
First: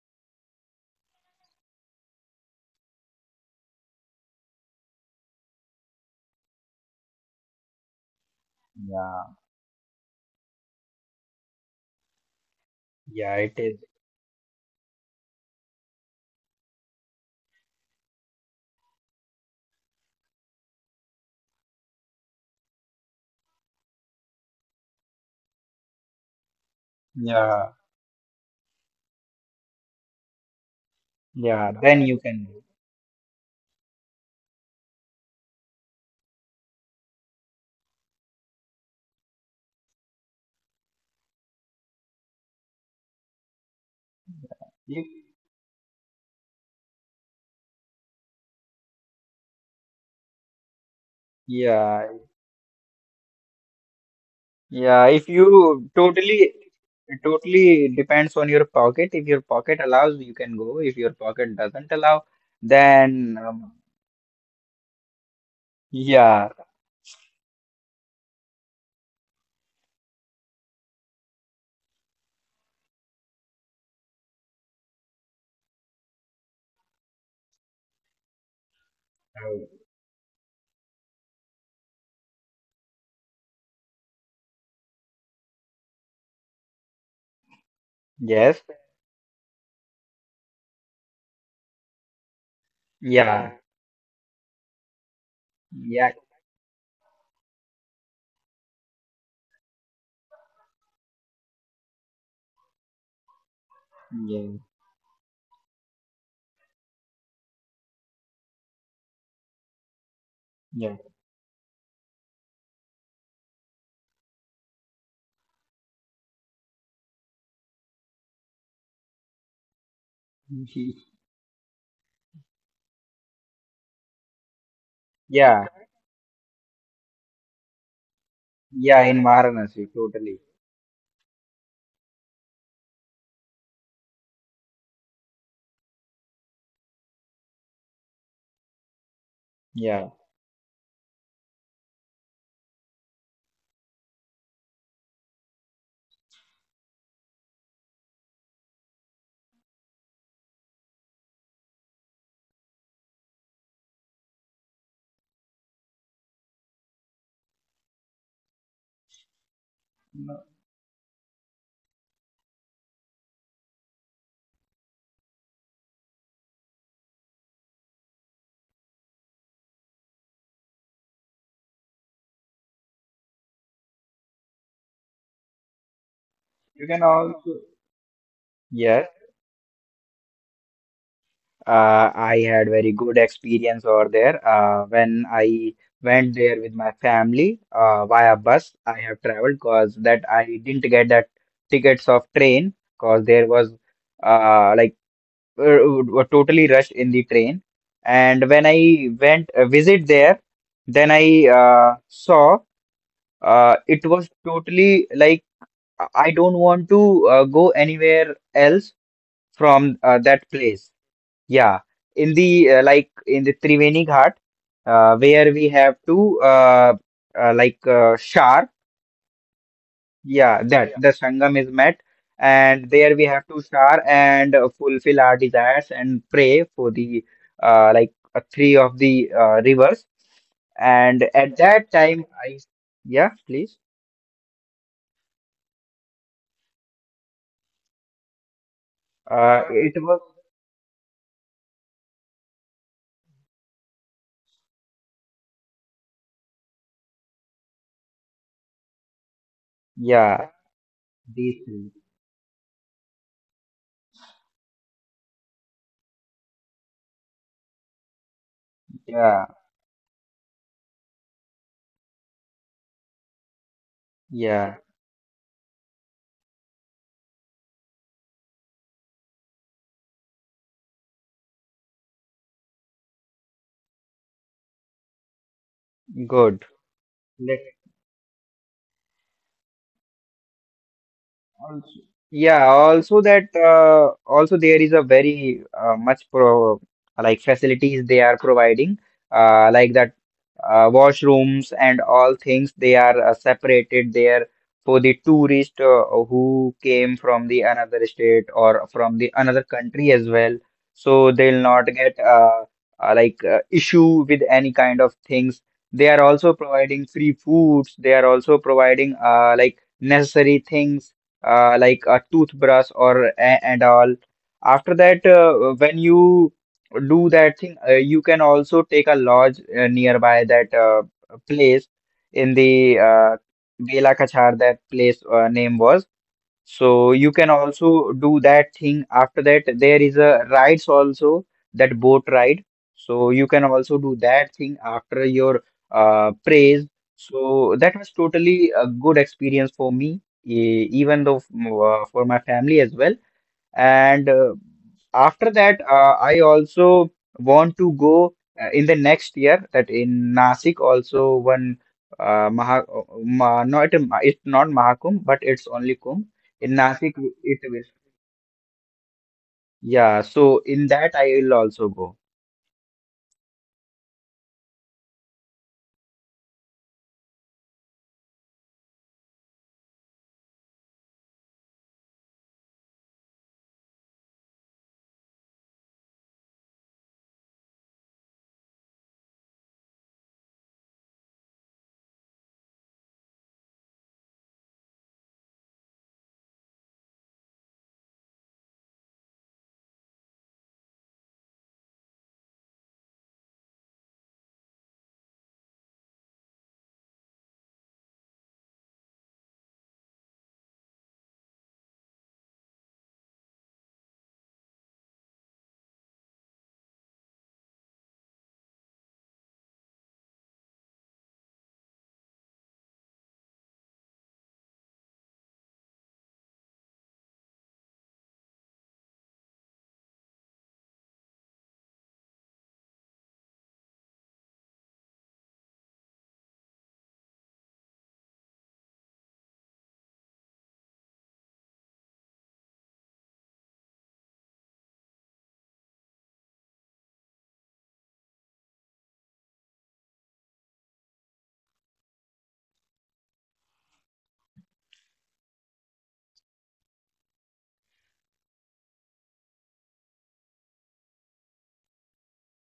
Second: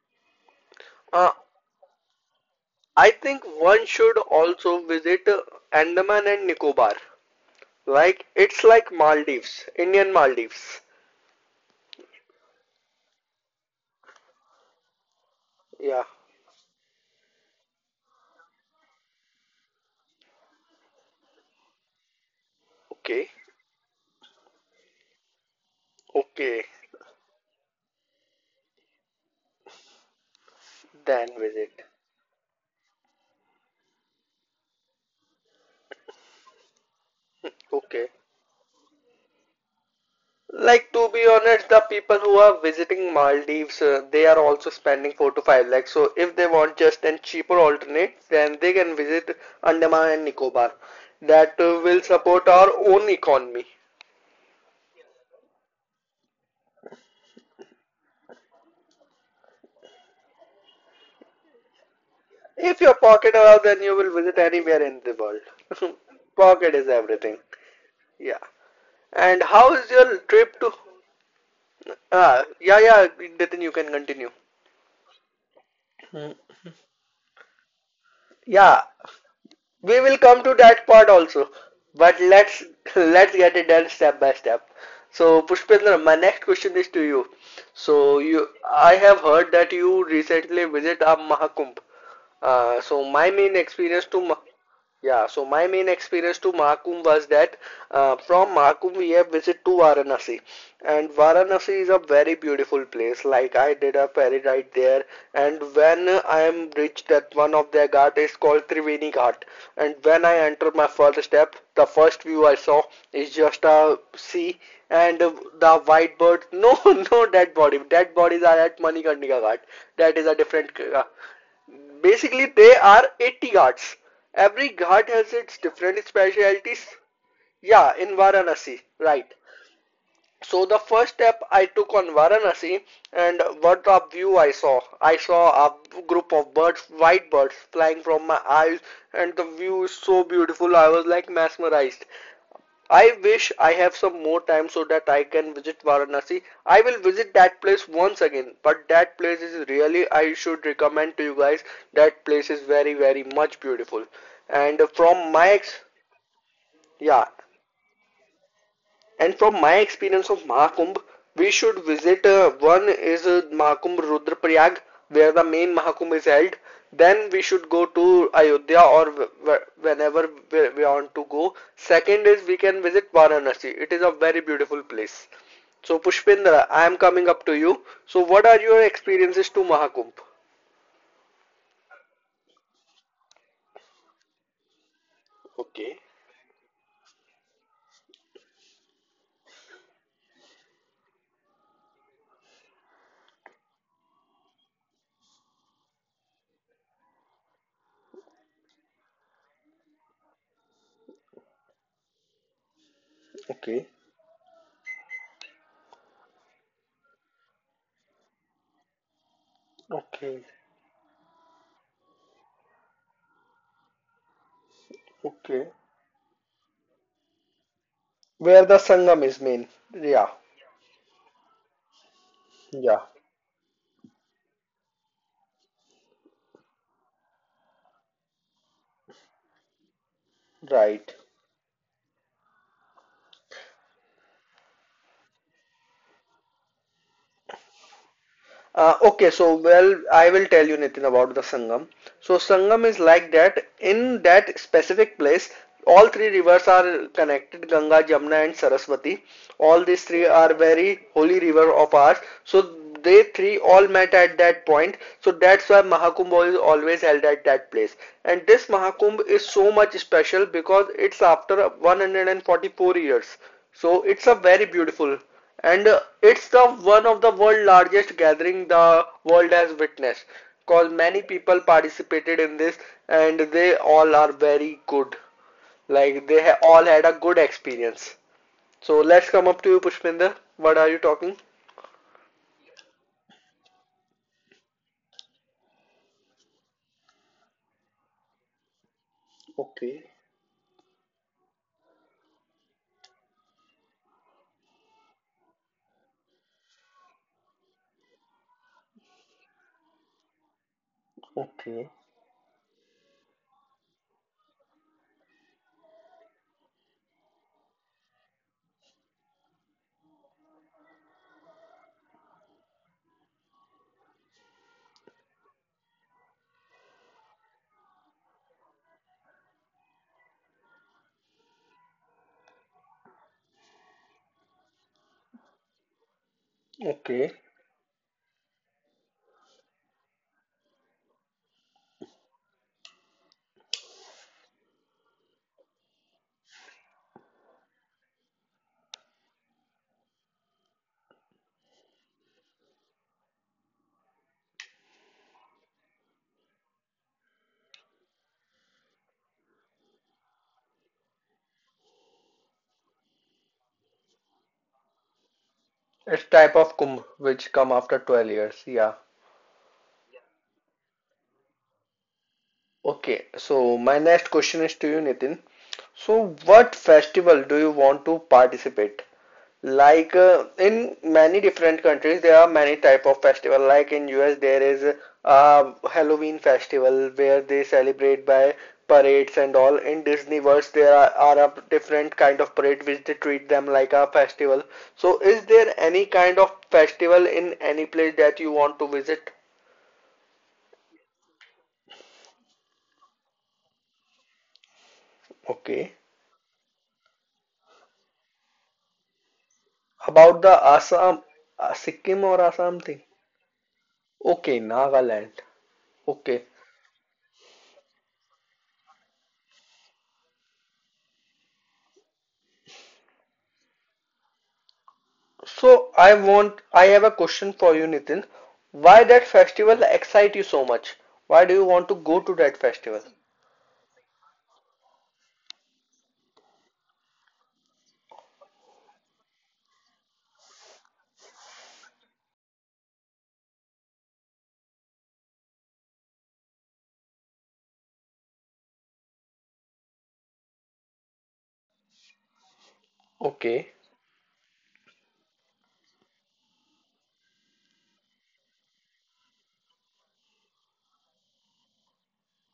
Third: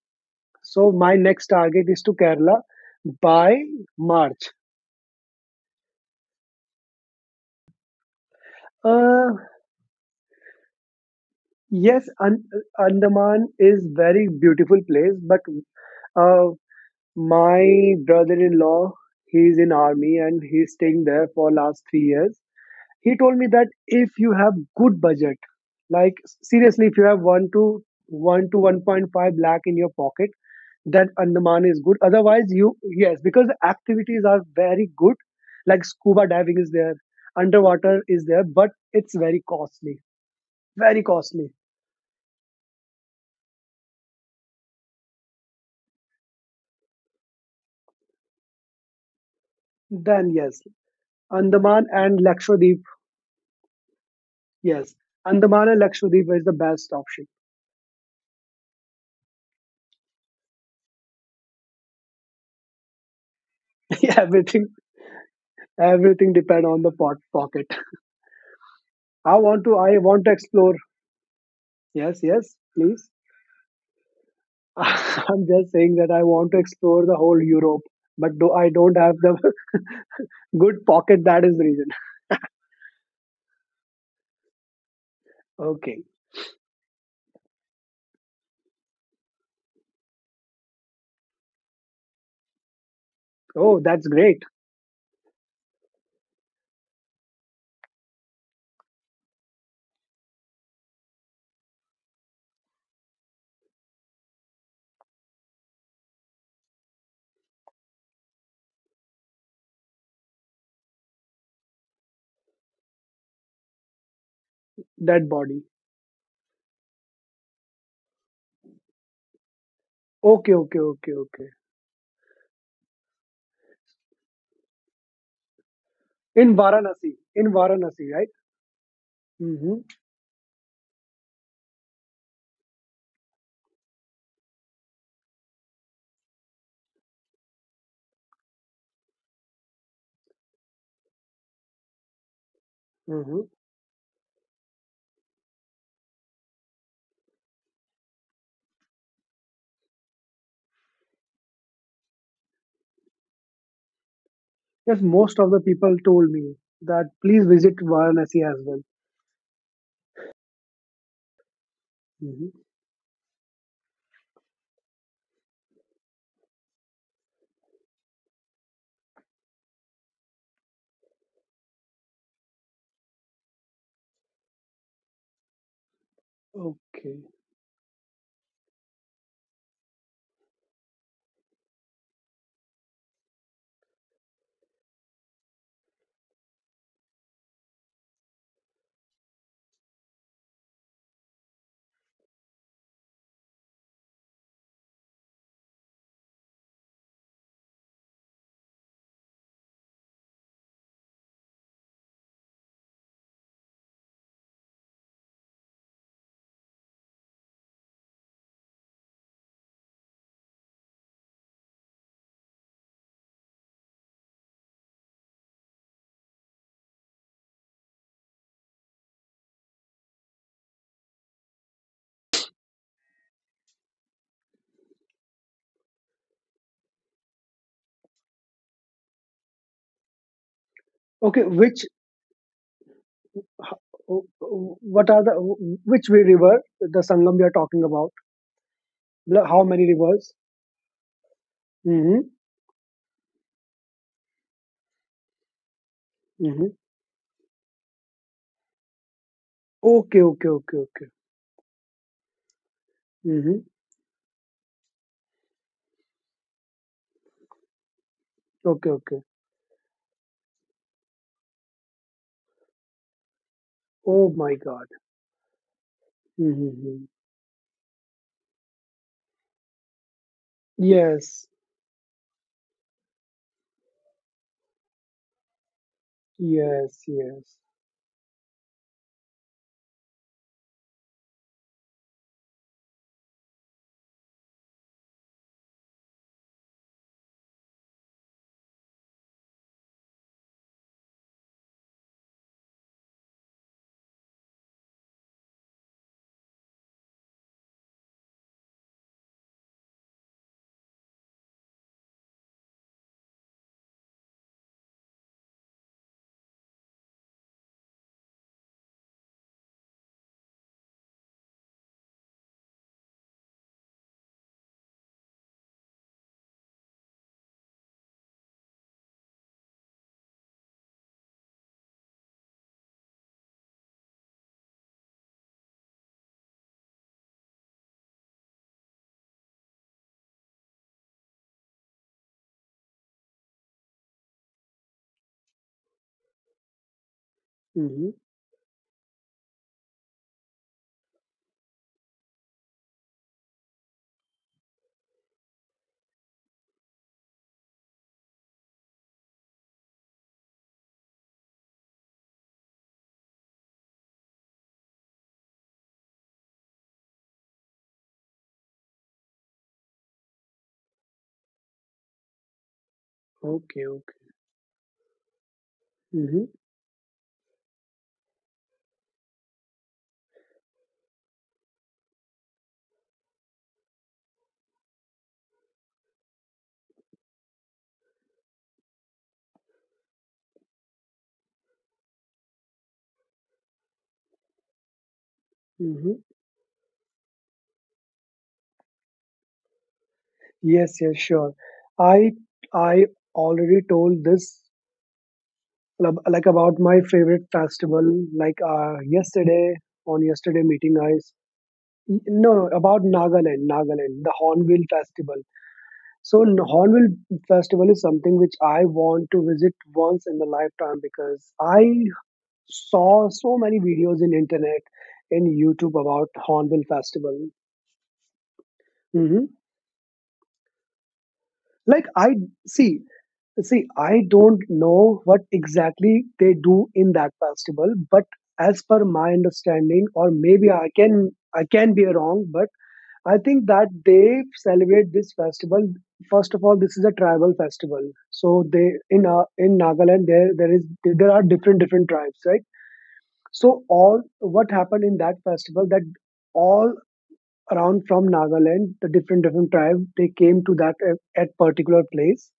[SPEAKER 2] So my
[SPEAKER 1] Uh,
[SPEAKER 2] next target is to Kerala
[SPEAKER 1] I think
[SPEAKER 2] by
[SPEAKER 1] one should
[SPEAKER 2] march.
[SPEAKER 1] also visit Andaman and Nicobar. Like, it's like
[SPEAKER 2] uh
[SPEAKER 3] yeah,
[SPEAKER 1] Maldives, Indian Maldives.
[SPEAKER 2] yes An-
[SPEAKER 3] yeah,
[SPEAKER 2] Andaman
[SPEAKER 3] it is.
[SPEAKER 2] is very beautiful place, but
[SPEAKER 1] Yeah,
[SPEAKER 2] uh, my brother-in-law, he's in army and he's staying there for last 3 years. He
[SPEAKER 1] okay,
[SPEAKER 2] told me that if you have good budget, like
[SPEAKER 1] okay,
[SPEAKER 2] seriously, if you have
[SPEAKER 3] Yeah,
[SPEAKER 2] one point five lakh in your pocket, that
[SPEAKER 1] then
[SPEAKER 2] Andaman
[SPEAKER 3] yeah,
[SPEAKER 2] is
[SPEAKER 1] visit.
[SPEAKER 2] good.
[SPEAKER 3] then you can
[SPEAKER 2] Otherwise,
[SPEAKER 3] do.
[SPEAKER 2] you, yes, because the activities are very good. Like, scuba diving is there, underwater
[SPEAKER 1] Okay.
[SPEAKER 2] is there, but it's very costly,
[SPEAKER 1] Like
[SPEAKER 2] very
[SPEAKER 1] to be
[SPEAKER 2] costly.
[SPEAKER 1] honest, the people who are visiting Maldives, they are also spending
[SPEAKER 3] If,
[SPEAKER 1] 4 to 5 lakhs. So if they want just an cheaper alternate, then they can visit Andaman and
[SPEAKER 2] Then yes,
[SPEAKER 1] Nicobar. That
[SPEAKER 2] Andaman
[SPEAKER 1] will
[SPEAKER 3] yeah,
[SPEAKER 2] and
[SPEAKER 1] support our
[SPEAKER 2] Lakshadweep.
[SPEAKER 1] own economy.
[SPEAKER 2] Yes,
[SPEAKER 3] yeah, if
[SPEAKER 2] Andaman and
[SPEAKER 3] you
[SPEAKER 2] Lakshadweep is
[SPEAKER 3] totally,
[SPEAKER 2] the best
[SPEAKER 3] it
[SPEAKER 2] option.
[SPEAKER 3] totally depends on your pocket. If your pocket allows, you can go. If your pocket doesn't allow,
[SPEAKER 1] If your
[SPEAKER 3] then,
[SPEAKER 1] pocket allows, then you will visit
[SPEAKER 2] everything
[SPEAKER 1] anywhere in the world.
[SPEAKER 2] Everything
[SPEAKER 3] yeah.
[SPEAKER 2] depend
[SPEAKER 1] Pocket
[SPEAKER 2] on the
[SPEAKER 1] is
[SPEAKER 2] pot
[SPEAKER 1] everything.
[SPEAKER 2] pocket.
[SPEAKER 1] Yeah.
[SPEAKER 2] i
[SPEAKER 1] And
[SPEAKER 2] want to
[SPEAKER 1] how is
[SPEAKER 2] I
[SPEAKER 1] your
[SPEAKER 2] want to
[SPEAKER 1] trip
[SPEAKER 2] explore,
[SPEAKER 1] to?
[SPEAKER 2] yes,
[SPEAKER 1] Ah,
[SPEAKER 2] yes,
[SPEAKER 1] yeah,
[SPEAKER 2] please.
[SPEAKER 1] yeah. Then you can continue.
[SPEAKER 2] I'm just saying that I
[SPEAKER 1] Hmm.
[SPEAKER 2] want to explore the whole Europe, but do, I
[SPEAKER 1] Yeah,
[SPEAKER 2] don't have the
[SPEAKER 3] Oh,
[SPEAKER 1] we will come to
[SPEAKER 2] good
[SPEAKER 1] that part
[SPEAKER 2] pocket. That
[SPEAKER 1] also,
[SPEAKER 2] is the reason.
[SPEAKER 1] but let's get it done step by step. So,
[SPEAKER 2] Okay.
[SPEAKER 1] Pushpendra, my next question is to you. So, you,
[SPEAKER 3] yes.
[SPEAKER 1] I have heard that you recently visit a Mahakumbh. So, my
[SPEAKER 3] Yeah,
[SPEAKER 1] main
[SPEAKER 2] Oh, that's
[SPEAKER 1] experience to
[SPEAKER 2] great.
[SPEAKER 1] yeah, so my main
[SPEAKER 3] yeah,
[SPEAKER 1] experience to Mahakumbh was that from Mahakumbh we have visit to Varanasi, and Varanasi is a very beautiful place. Like I did a ferry
[SPEAKER 3] yeah,
[SPEAKER 1] ride there, and when I am reached at one of their ghat is called Triveni Ghat, and when I entered my
[SPEAKER 3] yeah,
[SPEAKER 1] first step, the first view I saw is just a sea and
[SPEAKER 2] Dead body.
[SPEAKER 1] the white birds. No, no dead body. Dead bodies are at Manikarnika Ghat. That is a
[SPEAKER 2] Okay,
[SPEAKER 1] different
[SPEAKER 2] okay,
[SPEAKER 3] He-
[SPEAKER 2] okay, okay.
[SPEAKER 1] Basically, they are 80 ghats. Every ghat has its
[SPEAKER 3] yeah,
[SPEAKER 1] different
[SPEAKER 2] In
[SPEAKER 1] specialities.
[SPEAKER 2] Varanasi,
[SPEAKER 1] Yeah, in
[SPEAKER 2] right.
[SPEAKER 1] Varanasi,
[SPEAKER 3] yeah, in
[SPEAKER 1] right.
[SPEAKER 2] Mm-hmm,
[SPEAKER 3] Varanasi, totally.
[SPEAKER 1] So the first step I took on Varanasi and what a view I saw. I saw a group of birds, white birds, flying from my eyes and the view is
[SPEAKER 3] Yeah,
[SPEAKER 1] so beautiful. I was like mesmerized. I
[SPEAKER 2] mm-hmm.
[SPEAKER 1] wish I have some more time so that I can visit Varanasi. I will visit that place once again, but that place is really, I should recommend to you guys. That place is very, very much beautiful. And
[SPEAKER 2] Yes,
[SPEAKER 1] from
[SPEAKER 2] most
[SPEAKER 1] my
[SPEAKER 2] of the
[SPEAKER 1] ex,
[SPEAKER 2] people told me that
[SPEAKER 1] yeah,
[SPEAKER 2] please visit Varanasi as well.
[SPEAKER 1] and from my experience
[SPEAKER 3] no,
[SPEAKER 1] of Mahakumbh, we should visit
[SPEAKER 2] Hmm.
[SPEAKER 1] one is Mahakumbh Rudraprayag, where the main Mahakumbh is held. Then we should go to Ayodhya or whenever we want to go. Second is we can visit Varanasi. It is a very beautiful place. So Pushpendra,
[SPEAKER 3] you
[SPEAKER 1] I am
[SPEAKER 3] can
[SPEAKER 2] Okay,
[SPEAKER 1] coming up
[SPEAKER 3] also,
[SPEAKER 1] to you. So what are your
[SPEAKER 3] yes.
[SPEAKER 1] experiences to Mahakumbh?
[SPEAKER 3] I had very good experience over there. When I
[SPEAKER 1] Okay.
[SPEAKER 3] went there with my family, via bus, I have traveled because that I didn't get that tickets of train because there was, like, uh, were totally rushed in the train. And when I went visit there, then I saw.
[SPEAKER 1] Okay,
[SPEAKER 3] It was totally like I don't want to go anywhere else from that
[SPEAKER 1] okay,
[SPEAKER 3] place. Yeah, in the like in the Triveni Ghat, where we
[SPEAKER 1] okay.
[SPEAKER 3] have to like shower.
[SPEAKER 1] Where the Sangam is main. Yeah,
[SPEAKER 3] Yeah, that the Sangam is met, and
[SPEAKER 1] yeah,
[SPEAKER 3] there we have to shower and fulfill our desires and pray for the like three of the rivers.
[SPEAKER 1] right.
[SPEAKER 3] And
[SPEAKER 2] okay.
[SPEAKER 3] at
[SPEAKER 2] which
[SPEAKER 3] that time, I yeah, please.
[SPEAKER 2] Ho- What are the which river the Sangam we are talking about?
[SPEAKER 1] Okay,
[SPEAKER 2] Like,
[SPEAKER 1] so
[SPEAKER 2] how many
[SPEAKER 3] It
[SPEAKER 1] well,
[SPEAKER 3] was.
[SPEAKER 1] I
[SPEAKER 2] rivers?
[SPEAKER 1] will tell you Nitin about the Sangam.
[SPEAKER 2] Hmm.
[SPEAKER 1] So Sangam is like that. In that specific place, all three rivers
[SPEAKER 2] Hmm.
[SPEAKER 1] are connected: Ganga, Jamuna, and Saraswati. All these
[SPEAKER 2] Okay,
[SPEAKER 1] three
[SPEAKER 3] Yeah,
[SPEAKER 2] okay,
[SPEAKER 1] are
[SPEAKER 2] okay, okay.
[SPEAKER 1] very holy river
[SPEAKER 3] decent.
[SPEAKER 1] of ours. So they three
[SPEAKER 2] Hmm.
[SPEAKER 1] all met at that point. So that's why Mahakumbh is always held at that place. And this
[SPEAKER 2] Okay, okay.
[SPEAKER 1] Mahakumbh
[SPEAKER 3] Yeah,
[SPEAKER 1] is so much special because it's after 144 years. So it's
[SPEAKER 2] Oh
[SPEAKER 1] a
[SPEAKER 2] my
[SPEAKER 1] very
[SPEAKER 3] yeah,
[SPEAKER 2] God.
[SPEAKER 1] beautiful and it's the
[SPEAKER 2] Hmm.
[SPEAKER 1] one of the world largest gathering the world has witnessed because many
[SPEAKER 2] Yes,
[SPEAKER 1] people participated in this and they all are very good. Like they ha
[SPEAKER 3] good.
[SPEAKER 1] all
[SPEAKER 2] yes,
[SPEAKER 1] had a good
[SPEAKER 2] yes.
[SPEAKER 3] Let
[SPEAKER 1] experience. So let's come up to you, Pushpinder. What are you talking?
[SPEAKER 3] Also, yeah, also that also there is a very much pro like facilities they are providing like that washrooms and all things they are separated there for the tourist who came from the another state or from the another country as well. So they'll not get like issue with any kind of things. They are also providing free foods. They are also providing like necessary things like a toothbrush or and all. After that, when you do that thing, you can also take a lodge nearby that place in the Bela Kachar, that place name was. So you
[SPEAKER 1] Okay.
[SPEAKER 3] can also do that thing. After that, there is a rides also, that boat ride. So you can also do that thing after your praise. So that was
[SPEAKER 2] Hmm.
[SPEAKER 3] totally a good experience for me, even though for my family as well. And after that, I also want to go in the next year that in Nasik also one uh, Maha, not a it's not Mahakumbh, but it's only Kumbh.
[SPEAKER 1] It's type
[SPEAKER 3] In
[SPEAKER 1] of kumbh
[SPEAKER 3] Nasik,
[SPEAKER 1] which
[SPEAKER 3] it
[SPEAKER 1] come
[SPEAKER 3] will.
[SPEAKER 1] after 12 years. Yeah.
[SPEAKER 3] Yeah, so in that I will also go.
[SPEAKER 1] Okay. So
[SPEAKER 2] Okay,
[SPEAKER 1] my
[SPEAKER 2] okay.
[SPEAKER 1] next question is to you, Nitin. So
[SPEAKER 2] Hmm.
[SPEAKER 1] what festival do you want to participate? Like in many different countries, there are many type of festival. Like in US, there is a Halloween festival where they celebrate by parades and all. In Disney World, are a different kind of parade which they treat them like a festival. So, is there any
[SPEAKER 2] Hmm.
[SPEAKER 1] kind of festival in any place that you want to visit?
[SPEAKER 2] Yes, yes, sure. I I already told this,
[SPEAKER 1] Okay.
[SPEAKER 2] like, about my favorite festival. Like yesterday, on
[SPEAKER 1] About the
[SPEAKER 2] yesterday meeting, I.
[SPEAKER 1] Assam, Sikkim or
[SPEAKER 2] No, no,
[SPEAKER 1] Assam
[SPEAKER 2] about
[SPEAKER 1] thing?
[SPEAKER 2] Nagaland, Nagaland, the
[SPEAKER 1] Okay,
[SPEAKER 2] Hornbill Festival.
[SPEAKER 1] Nagaland.
[SPEAKER 2] So,
[SPEAKER 1] Okay.
[SPEAKER 2] Hornbill Festival is something which I want to visit once in the lifetime because I saw so many videos in internet, in
[SPEAKER 1] So
[SPEAKER 2] YouTube, about Hornbill
[SPEAKER 1] I have a
[SPEAKER 2] Festival.
[SPEAKER 1] question for you, Nitin. Why that
[SPEAKER 2] Hmm.
[SPEAKER 1] festival excite you so much? Why do you want to
[SPEAKER 2] Like,
[SPEAKER 1] go
[SPEAKER 2] I
[SPEAKER 1] to that
[SPEAKER 2] see,
[SPEAKER 1] festival?
[SPEAKER 2] see, I don't know what exactly they do in that festival, but as per my understanding, or maybe I can be wrong, but I think that they celebrate this festival. First of all, this is a tribal festival. So they in Nagaland, there are different different tribes, right?
[SPEAKER 1] Okay,
[SPEAKER 2] So all what happened in that festival, that all around from Nagaland, the different different tribe they came to that at particular place,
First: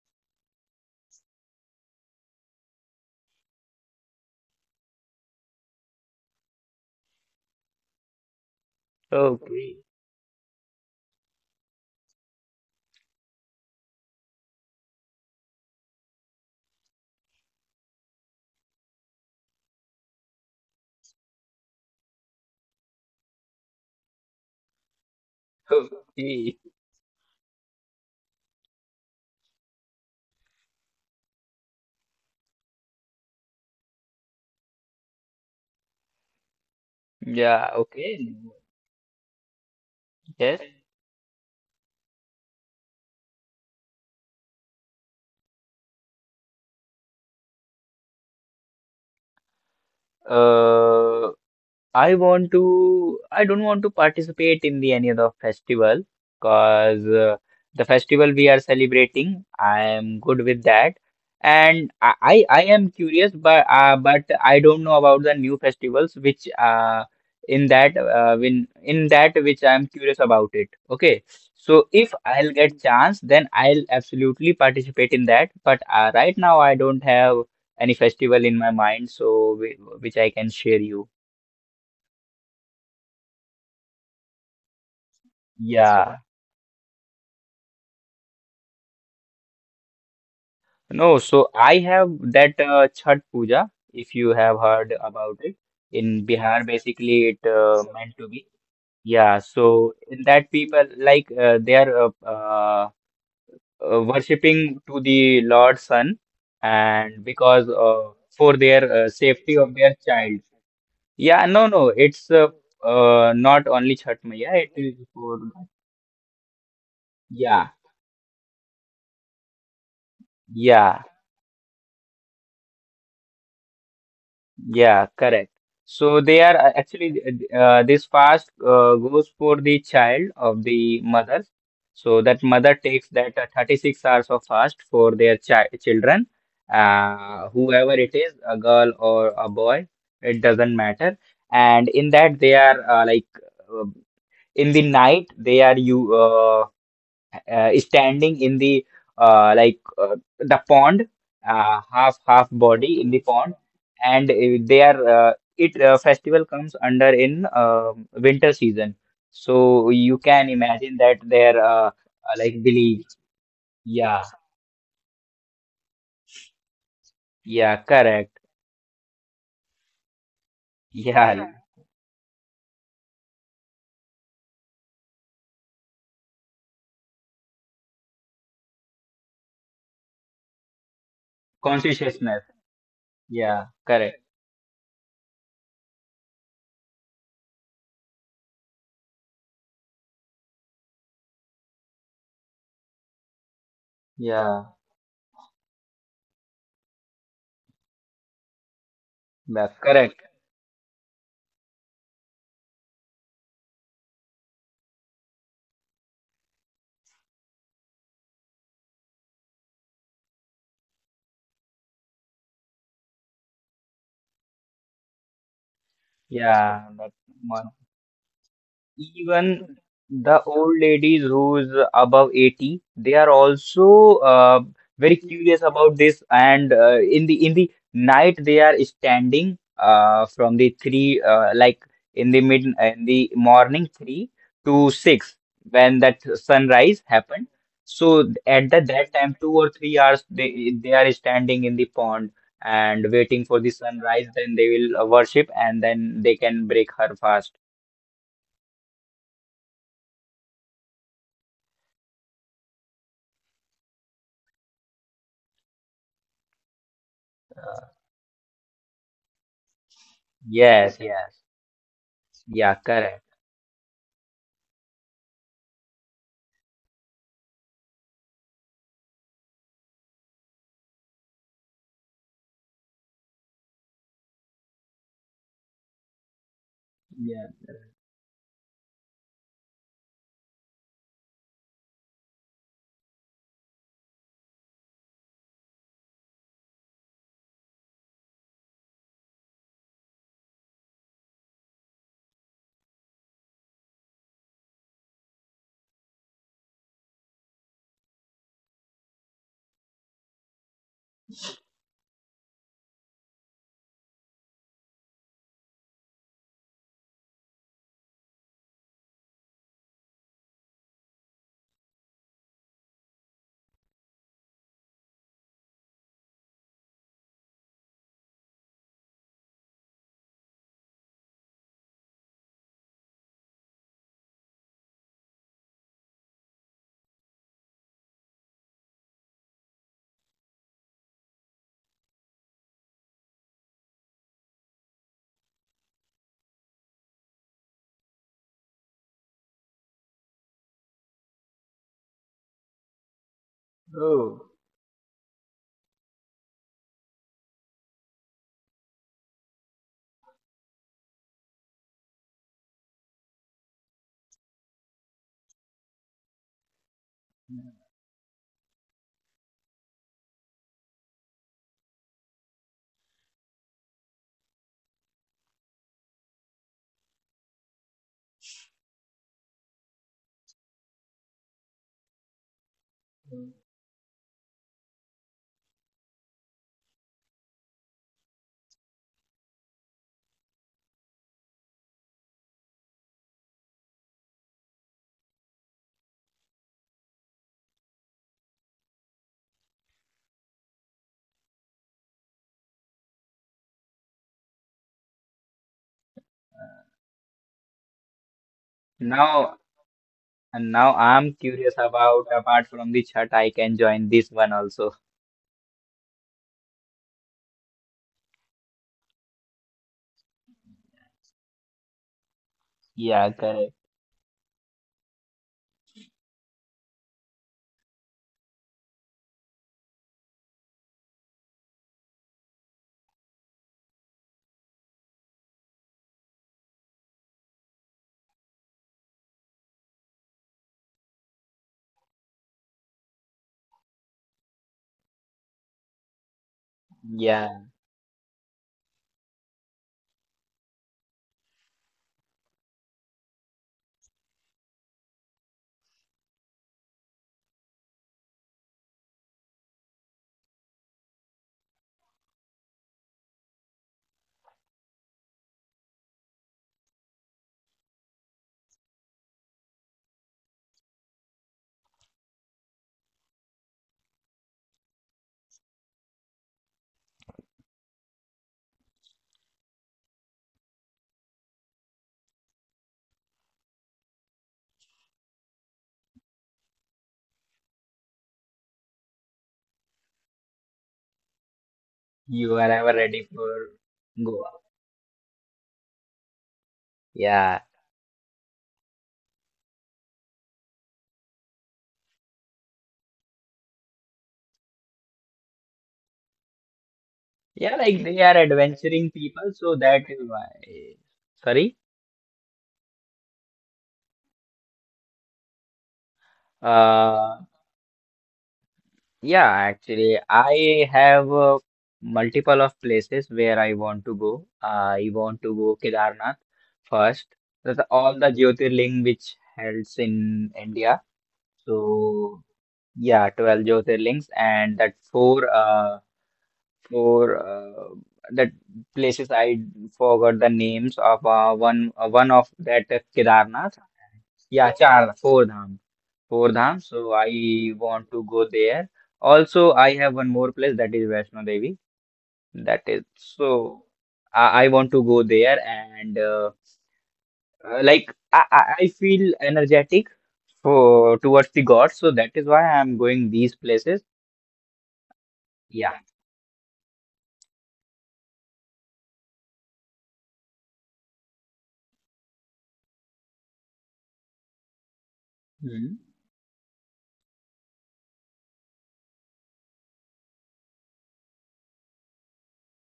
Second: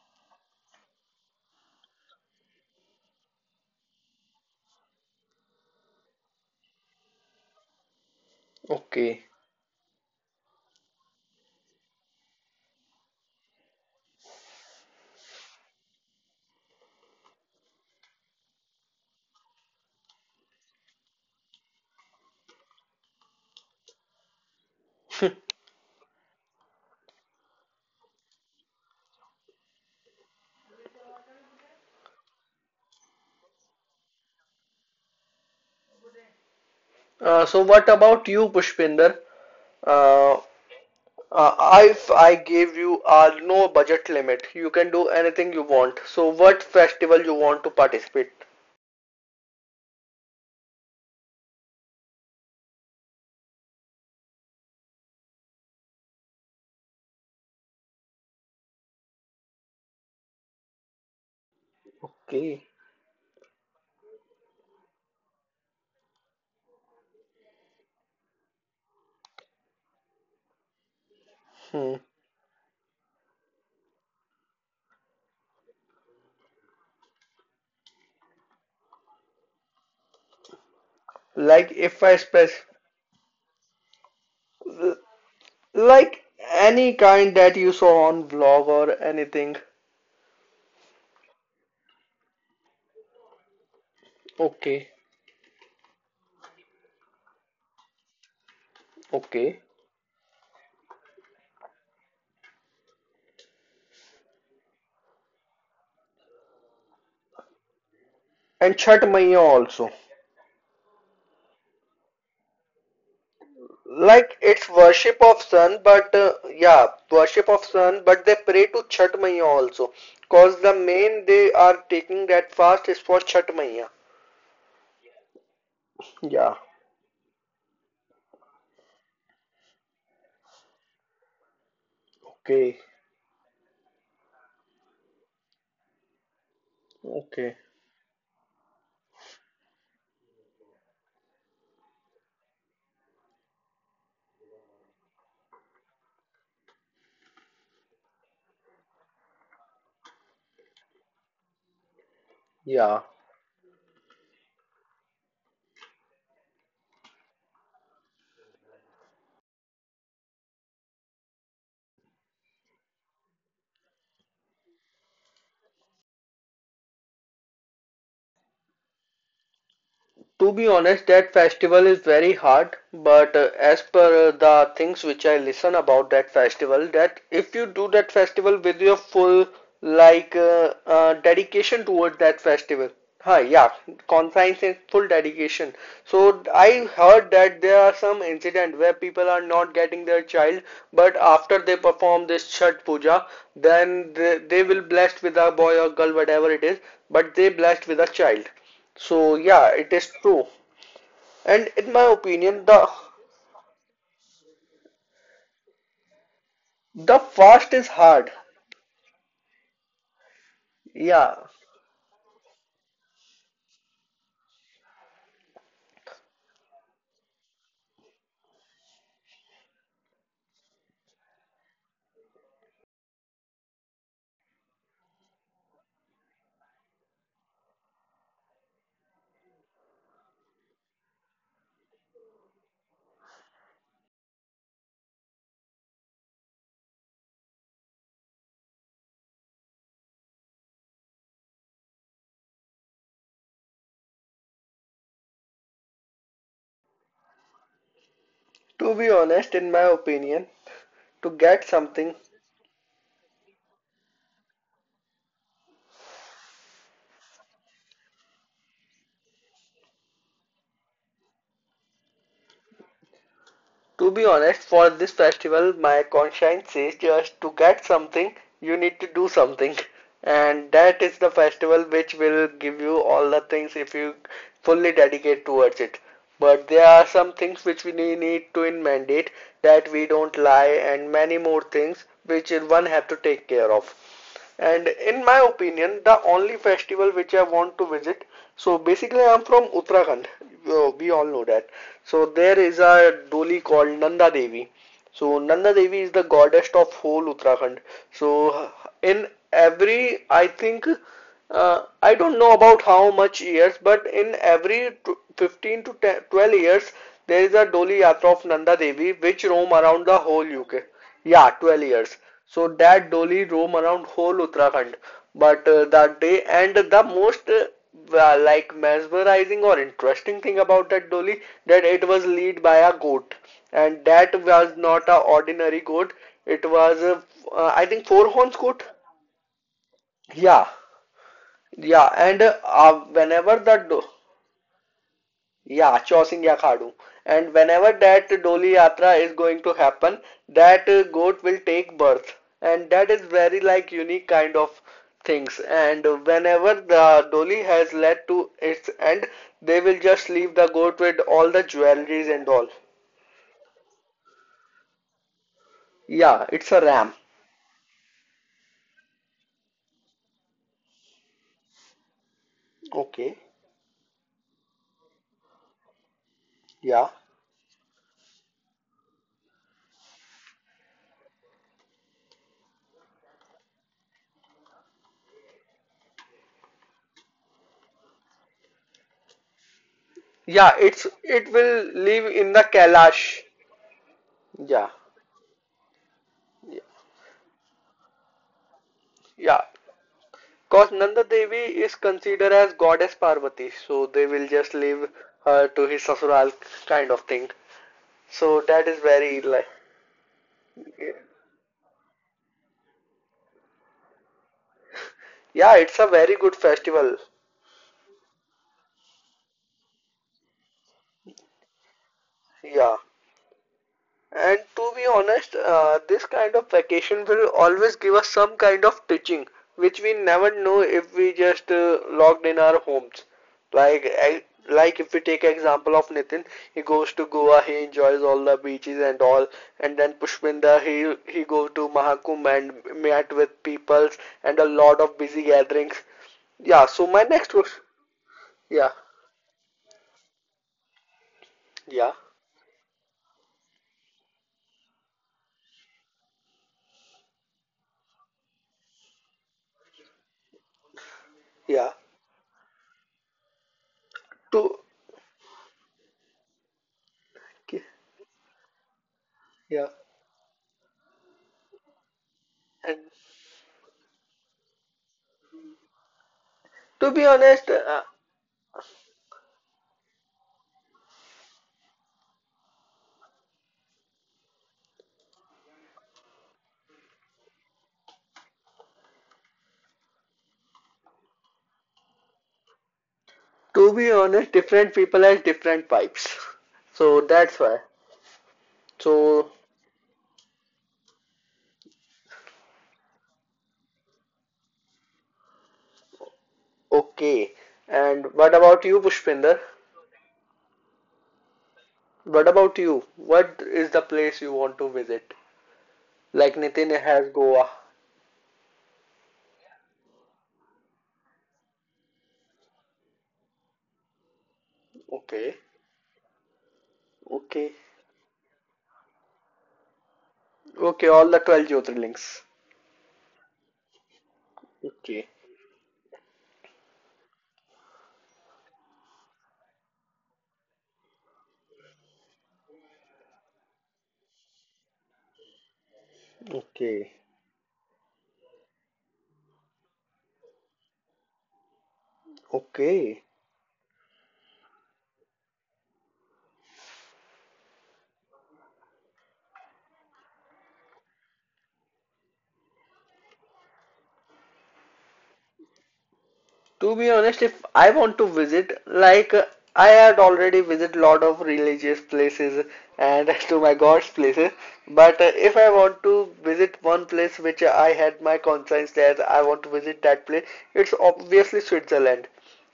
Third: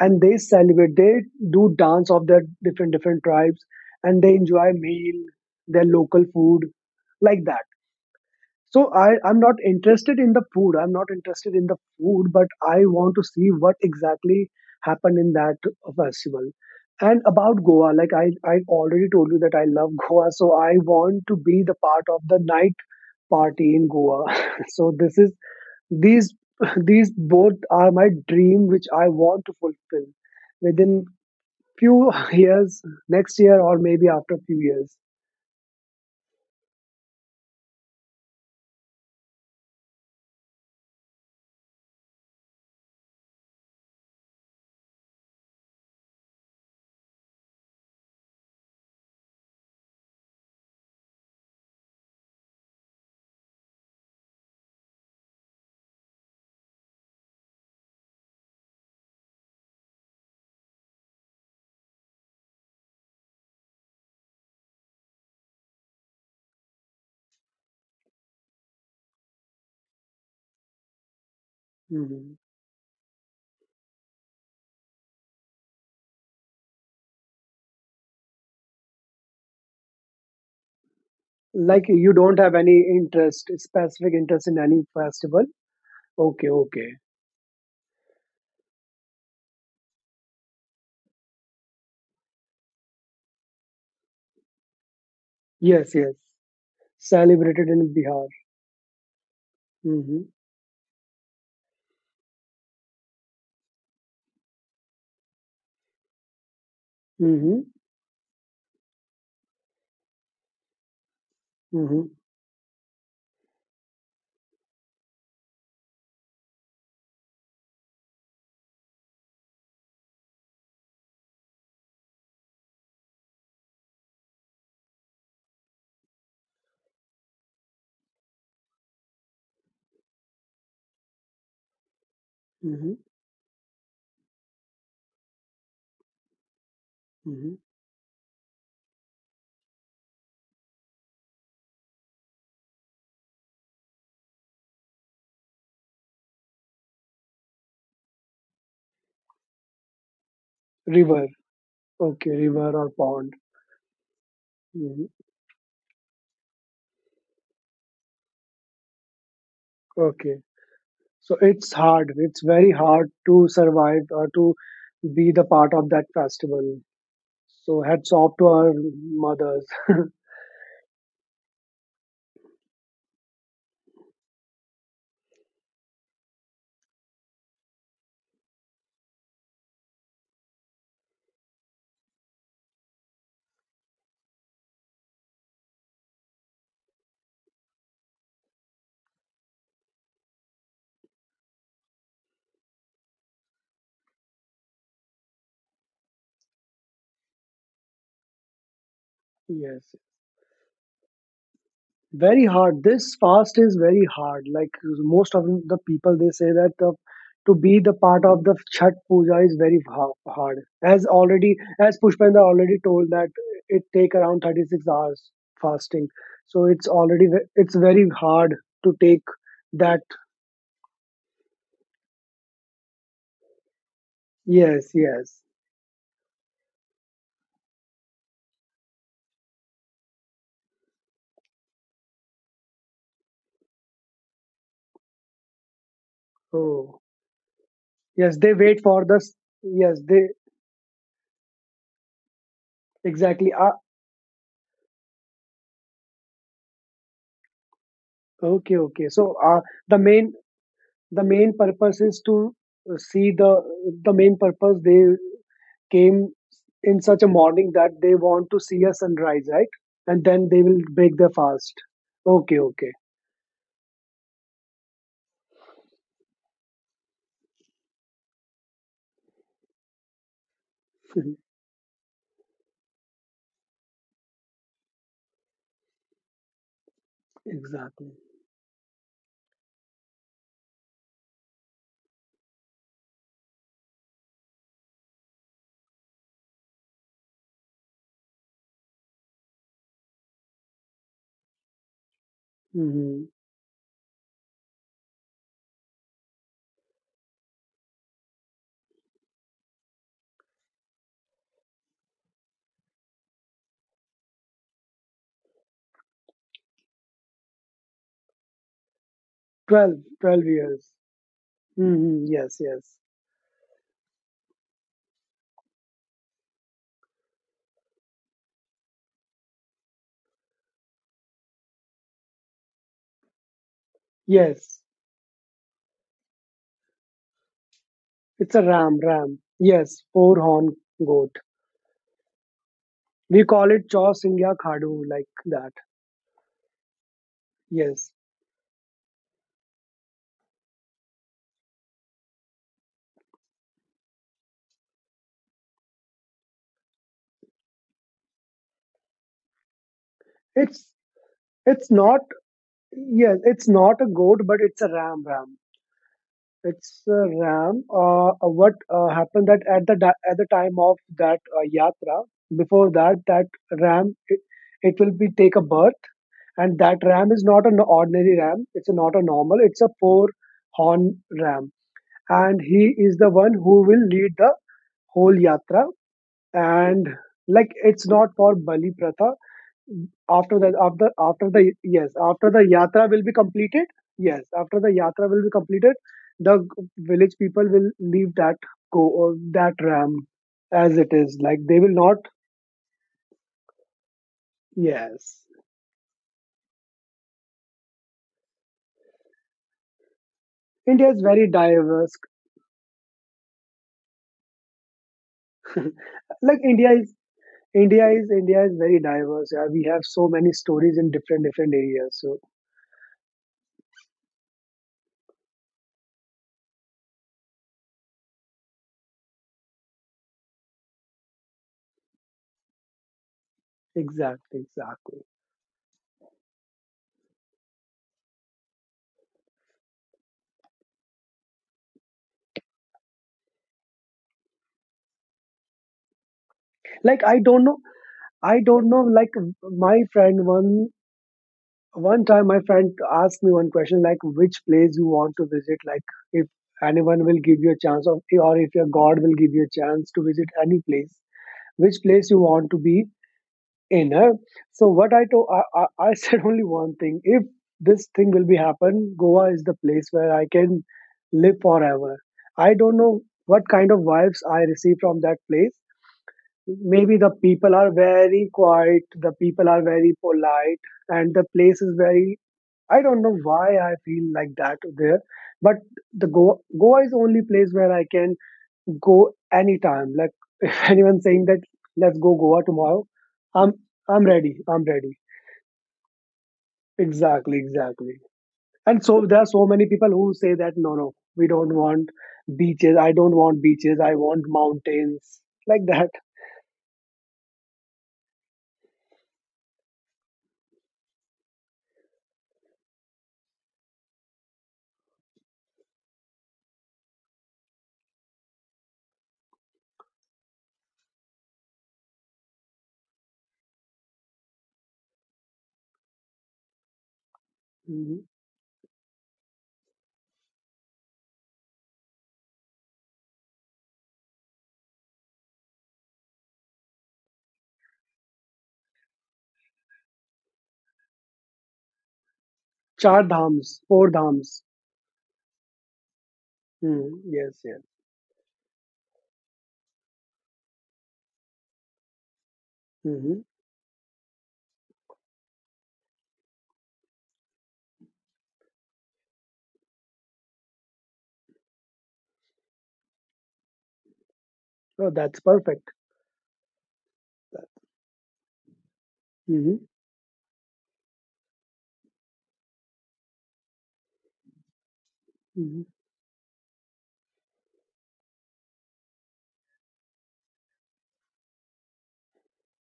[SPEAKER 2] and they celebrate. They do dance of their different different tribes, and they enjoy meal, their local food, like that, so
[SPEAKER 1] okay.
[SPEAKER 2] I'm not
[SPEAKER 3] Okay.
[SPEAKER 2] interested in the food. I'm not interested in the food, but I want to see what exactly happened in that festival. And about Goa, like I already told you that I love Goa, so I want to be the part of the night party in Goa. So this is these
[SPEAKER 3] Okay.
[SPEAKER 2] these both are my dream, which I want to fulfill within few years, next year or maybe after few years.
[SPEAKER 1] So
[SPEAKER 3] Yeah.
[SPEAKER 1] what
[SPEAKER 3] Okay.
[SPEAKER 1] about you, Pushpinder? Uh,
[SPEAKER 3] Yes.
[SPEAKER 1] if I gave you no budget limit, you can do anything you want. So what festival you want to participate?
[SPEAKER 3] Uh. I don't want to participate in the any other festival because the festival we are celebrating, I am good with that. And I, I,
[SPEAKER 1] Okay.
[SPEAKER 3] I am curious, but but I don't know about the new festivals which in that in that which I am curious about it. Okay, so
[SPEAKER 1] Hmm.
[SPEAKER 3] if
[SPEAKER 2] Mhm.
[SPEAKER 3] I'll get chance, then I'll absolutely participate in that. But right now I don't have any festival in my mind, so which I can share you.
[SPEAKER 1] Like
[SPEAKER 2] Like,
[SPEAKER 1] if
[SPEAKER 2] you
[SPEAKER 1] I
[SPEAKER 2] don't
[SPEAKER 1] spec,
[SPEAKER 2] have any interest, specific interest in any festival?
[SPEAKER 3] Yeah,
[SPEAKER 1] like
[SPEAKER 2] Okay, okay.
[SPEAKER 1] any kind that you saw on vlog or anything.
[SPEAKER 3] no, so I have that Chhat Puja, if you have
[SPEAKER 1] Okay.
[SPEAKER 3] heard about it.
[SPEAKER 2] Yes, yes.
[SPEAKER 3] In Bihar, basically, it
[SPEAKER 2] Celebrated in
[SPEAKER 3] meant to
[SPEAKER 2] Bihar.
[SPEAKER 3] be. Yeah,
[SPEAKER 1] Okay.
[SPEAKER 3] so in
[SPEAKER 2] Mm-hmm.
[SPEAKER 3] that people like they are worshipping to the Lord Sun, and
[SPEAKER 2] Mm-hmm.
[SPEAKER 3] because for
[SPEAKER 1] And
[SPEAKER 3] their
[SPEAKER 1] Chhat Maiya
[SPEAKER 3] safety of
[SPEAKER 1] also.
[SPEAKER 3] their child. Yeah, no, no,
[SPEAKER 2] Mm-hmm.
[SPEAKER 3] it's not only Chhat
[SPEAKER 1] Like
[SPEAKER 3] Maiya,
[SPEAKER 1] it's
[SPEAKER 3] it is
[SPEAKER 1] worship
[SPEAKER 3] for
[SPEAKER 1] of sun, but yeah, worship of
[SPEAKER 3] yeah,
[SPEAKER 1] sun, but they pray to Chhat Maiya also. Cause the
[SPEAKER 3] yeah.
[SPEAKER 1] main they are taking that fast is for Chhat Maiya.
[SPEAKER 3] Yeah, correct. So they are
[SPEAKER 1] Yeah.
[SPEAKER 3] actually, this fast goes for the child of the mother. So that mother
[SPEAKER 1] Okay.
[SPEAKER 2] Mm-hmm.
[SPEAKER 3] takes that 36 hours of fast for their children,
[SPEAKER 2] Mm-hmm.
[SPEAKER 1] Okay.
[SPEAKER 3] whoever it is, a girl or a boy, it doesn't matter. And in that they are like uh, in the night they are you standing in the like the pond,
[SPEAKER 2] River.
[SPEAKER 3] half
[SPEAKER 2] Okay,
[SPEAKER 3] half
[SPEAKER 2] river or
[SPEAKER 3] body
[SPEAKER 1] Yeah.
[SPEAKER 3] in the
[SPEAKER 2] pond.
[SPEAKER 3] pond, and they are
[SPEAKER 2] Hmm.
[SPEAKER 3] it festival comes under in winter season. So you
[SPEAKER 2] Okay.
[SPEAKER 3] can imagine that
[SPEAKER 2] So
[SPEAKER 3] their
[SPEAKER 2] it's hard. It's
[SPEAKER 3] like
[SPEAKER 2] very
[SPEAKER 3] belief,
[SPEAKER 2] hard to survive
[SPEAKER 3] yeah,
[SPEAKER 2] or to be the part of that festival.
[SPEAKER 3] yeah,
[SPEAKER 2] So hats off
[SPEAKER 3] correct,
[SPEAKER 2] to our mothers.
[SPEAKER 1] To be honest, that
[SPEAKER 3] yeah,
[SPEAKER 1] festival is very hard, but as per the things which I listen about that festival, that if you do that festival with your full like dedication
[SPEAKER 3] consciousness,
[SPEAKER 1] towards that festival, huh?
[SPEAKER 3] yeah,
[SPEAKER 1] Yeah,
[SPEAKER 3] correct,
[SPEAKER 1] conscience and full dedication. So I heard that there are some incident where people are not getting their child, but after they perform this Chhat Puja, then they
[SPEAKER 3] yeah,
[SPEAKER 1] will blessed with a boy or girl, whatever it is, but they blessed with a child. So yeah,
[SPEAKER 3] that's
[SPEAKER 2] Yes,
[SPEAKER 1] it is
[SPEAKER 3] correct,
[SPEAKER 1] true. And in my
[SPEAKER 2] very
[SPEAKER 1] opinion,
[SPEAKER 2] hard.
[SPEAKER 1] the
[SPEAKER 2] This fast is very hard. Like, most of the people they say that the,
[SPEAKER 1] the
[SPEAKER 2] to
[SPEAKER 1] fast
[SPEAKER 2] be
[SPEAKER 1] is
[SPEAKER 2] the part
[SPEAKER 1] hard.
[SPEAKER 2] of the chat puja is very hard,
[SPEAKER 1] Yeah.
[SPEAKER 2] as pushpendra already told that it take around 36 hours fasting. So it's
[SPEAKER 3] yeah, that
[SPEAKER 2] already
[SPEAKER 3] one.
[SPEAKER 2] it's very hard to take
[SPEAKER 3] Even
[SPEAKER 2] that.
[SPEAKER 3] the old ladies who's above 80, they are also
[SPEAKER 2] Yes,
[SPEAKER 3] very
[SPEAKER 2] yes.
[SPEAKER 3] curious about this. And in the night, they are standing from the three, like in the mid in the morning 3 to 6 when that
[SPEAKER 2] Oh.
[SPEAKER 3] sunrise happened. So
[SPEAKER 2] yes they
[SPEAKER 3] at
[SPEAKER 2] wait for
[SPEAKER 3] that
[SPEAKER 2] the s
[SPEAKER 3] time, two or
[SPEAKER 2] yes
[SPEAKER 3] three
[SPEAKER 2] they
[SPEAKER 3] hours, they are standing in the pond and waiting
[SPEAKER 2] Exactly.
[SPEAKER 3] for the
[SPEAKER 2] Ah,
[SPEAKER 3] sunrise. Then they will worship and then they can break her fast.
[SPEAKER 2] okay,
[SPEAKER 1] To
[SPEAKER 2] okay,
[SPEAKER 1] be
[SPEAKER 2] so
[SPEAKER 1] honest, in my
[SPEAKER 2] the main
[SPEAKER 1] opinion,
[SPEAKER 2] the
[SPEAKER 1] to
[SPEAKER 2] main
[SPEAKER 1] get
[SPEAKER 2] purpose
[SPEAKER 1] something,
[SPEAKER 2] is to see the. The main purpose, they came in such a morning that they want to see a sunrise, right? And then they will
[SPEAKER 3] Yes,
[SPEAKER 2] break their
[SPEAKER 3] yes.
[SPEAKER 2] fast. Okay,
[SPEAKER 3] Yeah,
[SPEAKER 2] okay.
[SPEAKER 3] correct.
[SPEAKER 1] to be honest, for this festival, my conscience says just to get something, you need to do something. And that is the
[SPEAKER 2] Mhm.
[SPEAKER 1] festival which will give you all the things if you fully dedicate towards it. But there are some
[SPEAKER 3] Yeah.
[SPEAKER 1] things which we
[SPEAKER 2] Exactly.
[SPEAKER 1] need to in mandate that we don't lie and many more things which one have to take care of. And in my opinion, the only festival which I want to visit. So basically, I'm from Uttarakhand. We all know that. So there is a
[SPEAKER 2] Mm-hmm.
[SPEAKER 1] Doli called Nanda Devi. So Nanda Devi is the goddess of whole Uttarakhand. So in every, I think, I don't know about how much years, but in every 15 to 12 years, there is a Doli Yatra of Nanda Devi which roam
[SPEAKER 2] 12,
[SPEAKER 1] around the
[SPEAKER 2] twelve
[SPEAKER 1] whole UK.
[SPEAKER 2] years
[SPEAKER 1] Yeah, 12 years.
[SPEAKER 2] Mm-hmm. Yes,
[SPEAKER 1] So
[SPEAKER 2] yes.
[SPEAKER 1] that dolly roam around whole Uttarakhand. But that day and the most like mesmerizing or interesting thing about that dolly that it was led by a goat, and that was
[SPEAKER 2] Yes,
[SPEAKER 1] not a ordinary goat. It was a, I think four
[SPEAKER 2] it's
[SPEAKER 1] horns
[SPEAKER 2] a
[SPEAKER 1] goat.
[SPEAKER 2] ram, ram. Yes, four
[SPEAKER 1] Yeah,
[SPEAKER 2] horn goat.
[SPEAKER 1] yeah. And
[SPEAKER 2] We
[SPEAKER 1] whenever
[SPEAKER 2] call it
[SPEAKER 1] that. Do,
[SPEAKER 2] chaw singya khadu, like that.
[SPEAKER 1] yeah, Chausingya Khadu. And whenever
[SPEAKER 2] Yes.
[SPEAKER 1] that Doli Yatra is going to happen, that goat will take birth. And that is very like unique
[SPEAKER 3] Oh,
[SPEAKER 1] kind of things. And whenever the Doli has led to its end, they will just leave the
[SPEAKER 2] it's
[SPEAKER 1] goat with all the
[SPEAKER 2] it's not.
[SPEAKER 1] jewelries and all.
[SPEAKER 2] Yes, it's not a goat, but it's a ram, ram.
[SPEAKER 1] Yeah, it's a
[SPEAKER 2] It's
[SPEAKER 1] ram.
[SPEAKER 2] Ram. What happened that at the at the time of that yatra, before that,
[SPEAKER 1] Okay.
[SPEAKER 2] that Ram, it will be take a birth, and that
[SPEAKER 1] Yeah.
[SPEAKER 2] Ram is not an ordinary Ram. It's not a normal. It's a four horn Ram, and he is the one who will lead the whole yatra. And, like, it's not for Bali Pratha. After that,
[SPEAKER 1] Yeah, it's
[SPEAKER 2] after after
[SPEAKER 1] it
[SPEAKER 2] the
[SPEAKER 1] will
[SPEAKER 2] yes,
[SPEAKER 1] live
[SPEAKER 2] after
[SPEAKER 1] in
[SPEAKER 2] the
[SPEAKER 1] the
[SPEAKER 2] yatra will be
[SPEAKER 1] Kailash.
[SPEAKER 2] completed. Yes, after
[SPEAKER 1] Yeah.
[SPEAKER 2] the yatra will be completed, the
[SPEAKER 1] Yeah.
[SPEAKER 2] village people will leave that go or
[SPEAKER 1] Yeah.
[SPEAKER 2] that ram,
[SPEAKER 1] Cause
[SPEAKER 2] as it
[SPEAKER 1] Nanda
[SPEAKER 2] is, like they
[SPEAKER 1] Devi is
[SPEAKER 2] will not.
[SPEAKER 1] considered as goddess Parvati, so they will just leave
[SPEAKER 2] Yes,
[SPEAKER 1] her to his sasural kind of thing. So that is very
[SPEAKER 3] now
[SPEAKER 1] like,
[SPEAKER 3] now
[SPEAKER 2] India is
[SPEAKER 3] I'm
[SPEAKER 2] very
[SPEAKER 3] curious
[SPEAKER 2] diverse.
[SPEAKER 3] about apart from the chat, I can join this one also.
[SPEAKER 1] yeah, it's a very good
[SPEAKER 2] Like,
[SPEAKER 1] festival.
[SPEAKER 2] India is very diverse. Yeah, we have so many stories in different different areas, so
[SPEAKER 1] Yeah.
[SPEAKER 3] Yeah, correct.
[SPEAKER 1] And to be honest, this kind of vacation will always give us some kind of teaching, which we never know if we just logged in our homes. Like, I,
[SPEAKER 2] exactly,
[SPEAKER 1] like if we
[SPEAKER 2] exactly.
[SPEAKER 1] take example of Nitin, he goes to Goa, he enjoys all the beaches and all, and then Pushpinda, he go to Mahakumbh and met with peoples and a lot of busy gatherings. Yeah. So
[SPEAKER 2] Like,
[SPEAKER 1] my
[SPEAKER 2] i
[SPEAKER 3] Yeah,
[SPEAKER 1] next
[SPEAKER 2] don't know
[SPEAKER 1] question.
[SPEAKER 2] i don't
[SPEAKER 1] Yeah.
[SPEAKER 2] know like, my friend one
[SPEAKER 1] Yeah.
[SPEAKER 2] one time, my friend asked me one question, like, which place you want to visit? Like, if anyone will give you a chance, of, or if your God will give you a chance to visit any place, which
[SPEAKER 1] Yeah.
[SPEAKER 2] place you want to be in? Huh?
[SPEAKER 1] To.
[SPEAKER 2] So what I told, I said only one thing: if this thing will be happen, Goa is the
[SPEAKER 1] Yeah.
[SPEAKER 2] place where I can live forever. I don't
[SPEAKER 1] And
[SPEAKER 2] know what kind of vibes I receive from that place. Maybe
[SPEAKER 1] to
[SPEAKER 2] the
[SPEAKER 1] be
[SPEAKER 2] people
[SPEAKER 1] honest,
[SPEAKER 2] are very quiet, the people are very polite, and the place is very, I don't know why I feel like that there, but the Goa is the only place where I can go anytime. Like, if anyone's saying that let's go
[SPEAKER 3] you
[SPEAKER 2] Goa
[SPEAKER 3] are ever
[SPEAKER 2] tomorrow,
[SPEAKER 3] ready for
[SPEAKER 2] I'm
[SPEAKER 1] to be
[SPEAKER 2] I'm
[SPEAKER 3] Goa.
[SPEAKER 1] honest,
[SPEAKER 2] ready. I'm
[SPEAKER 1] different
[SPEAKER 2] ready.
[SPEAKER 1] people has different pipes. So
[SPEAKER 2] Exactly,
[SPEAKER 3] Yeah,
[SPEAKER 1] that's why.
[SPEAKER 2] exactly. And so there are
[SPEAKER 1] So,
[SPEAKER 2] so many people who say that no, no, we don't want beaches. I don't want beaches. I want mountains, like that.
[SPEAKER 1] okay.
[SPEAKER 3] yeah, like they
[SPEAKER 1] And
[SPEAKER 3] are
[SPEAKER 1] what about you,
[SPEAKER 3] adventuring people,
[SPEAKER 1] Pushpinder?
[SPEAKER 3] so that is why. Sorry.
[SPEAKER 1] What about you? What is the place you want to visit? Like Nitin has
[SPEAKER 3] Uh,
[SPEAKER 1] Goa.
[SPEAKER 3] Yeah, actually, I have multiple of places where I want to go. I want to
[SPEAKER 1] Okay.
[SPEAKER 3] go Kedarnath first.
[SPEAKER 1] Okay.
[SPEAKER 3] That's
[SPEAKER 2] Hmm.
[SPEAKER 3] all the Jyotirling which helps in India.
[SPEAKER 1] Okay, all the 12
[SPEAKER 3] So
[SPEAKER 1] Jyotirlings.
[SPEAKER 3] yeah, 12 Jyotirlings and that
[SPEAKER 1] Okay.
[SPEAKER 3] four that places I forgot the names of one of that is
[SPEAKER 2] Char
[SPEAKER 3] Kedarnath,
[SPEAKER 2] dhams, four dhams.
[SPEAKER 3] yeah, Char Four Dham. So
[SPEAKER 1] Okay.
[SPEAKER 2] Mm,
[SPEAKER 3] I
[SPEAKER 2] yes, yes.
[SPEAKER 3] want to go there. Also, I have one more place that is Vaishno Devi. That is
[SPEAKER 1] Okay.
[SPEAKER 2] Hmm.
[SPEAKER 3] so I want to go there and like I feel energetic for towards the God. So that is why I'm going these places.
[SPEAKER 2] Oh, that's perfect.
[SPEAKER 3] Yeah.
[SPEAKER 1] To be honest, if I want to visit, like
[SPEAKER 2] Hmm.
[SPEAKER 1] I had already visited a lot of religious places and to my God's places, but if I
[SPEAKER 2] Hmm.
[SPEAKER 3] Hmm.
[SPEAKER 1] want to visit one place which I had my conscience that I want to visit that place, it's obviously Switzerland.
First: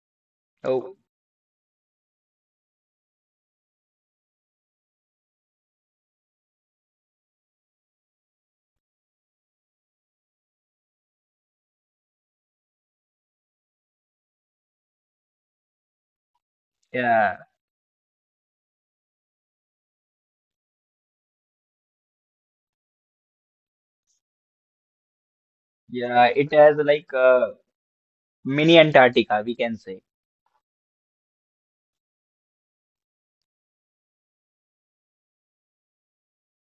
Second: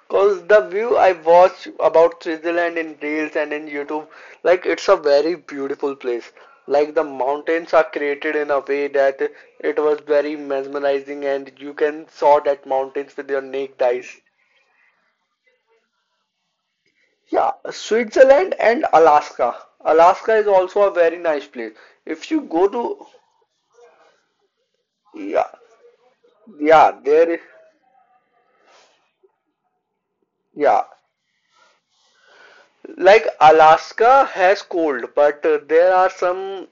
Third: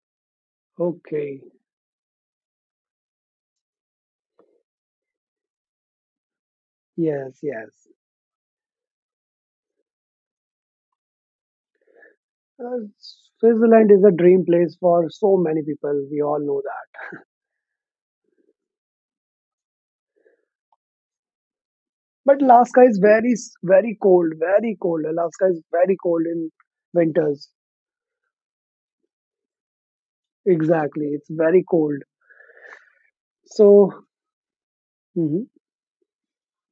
[SPEAKER 1] Cause the
[SPEAKER 3] Oh,
[SPEAKER 1] view I
[SPEAKER 2] Okay.
[SPEAKER 1] watch about Switzerland in reels and in YouTube, like it's a very beautiful place. Like the
[SPEAKER 2] Yes,
[SPEAKER 1] mountains are
[SPEAKER 2] yes.
[SPEAKER 1] created in a way that it was very mesmerizing and you can saw that
[SPEAKER 2] Uh,
[SPEAKER 1] mountains with your naked
[SPEAKER 2] Switzerland is a
[SPEAKER 1] eyes.
[SPEAKER 2] dream place for so many people. We all know that.
[SPEAKER 3] yeah,
[SPEAKER 1] Yeah, Switzerland and Alaska. Alaska is also a very nice place. If
[SPEAKER 2] But
[SPEAKER 1] you go
[SPEAKER 2] Alaska is
[SPEAKER 1] to,
[SPEAKER 2] very, very cold, very cold. Alaska
[SPEAKER 1] yeah,
[SPEAKER 2] is very cold
[SPEAKER 3] yeah.
[SPEAKER 2] in
[SPEAKER 3] It has
[SPEAKER 1] yeah,
[SPEAKER 3] like
[SPEAKER 1] there is,
[SPEAKER 2] winters.
[SPEAKER 3] mini Antarctica, we can say.
[SPEAKER 1] yeah.
[SPEAKER 2] Exactly. It's very cold.
[SPEAKER 1] Like
[SPEAKER 2] So,
[SPEAKER 1] Alaska has cold,
[SPEAKER 2] mhm,
[SPEAKER 1] but there are some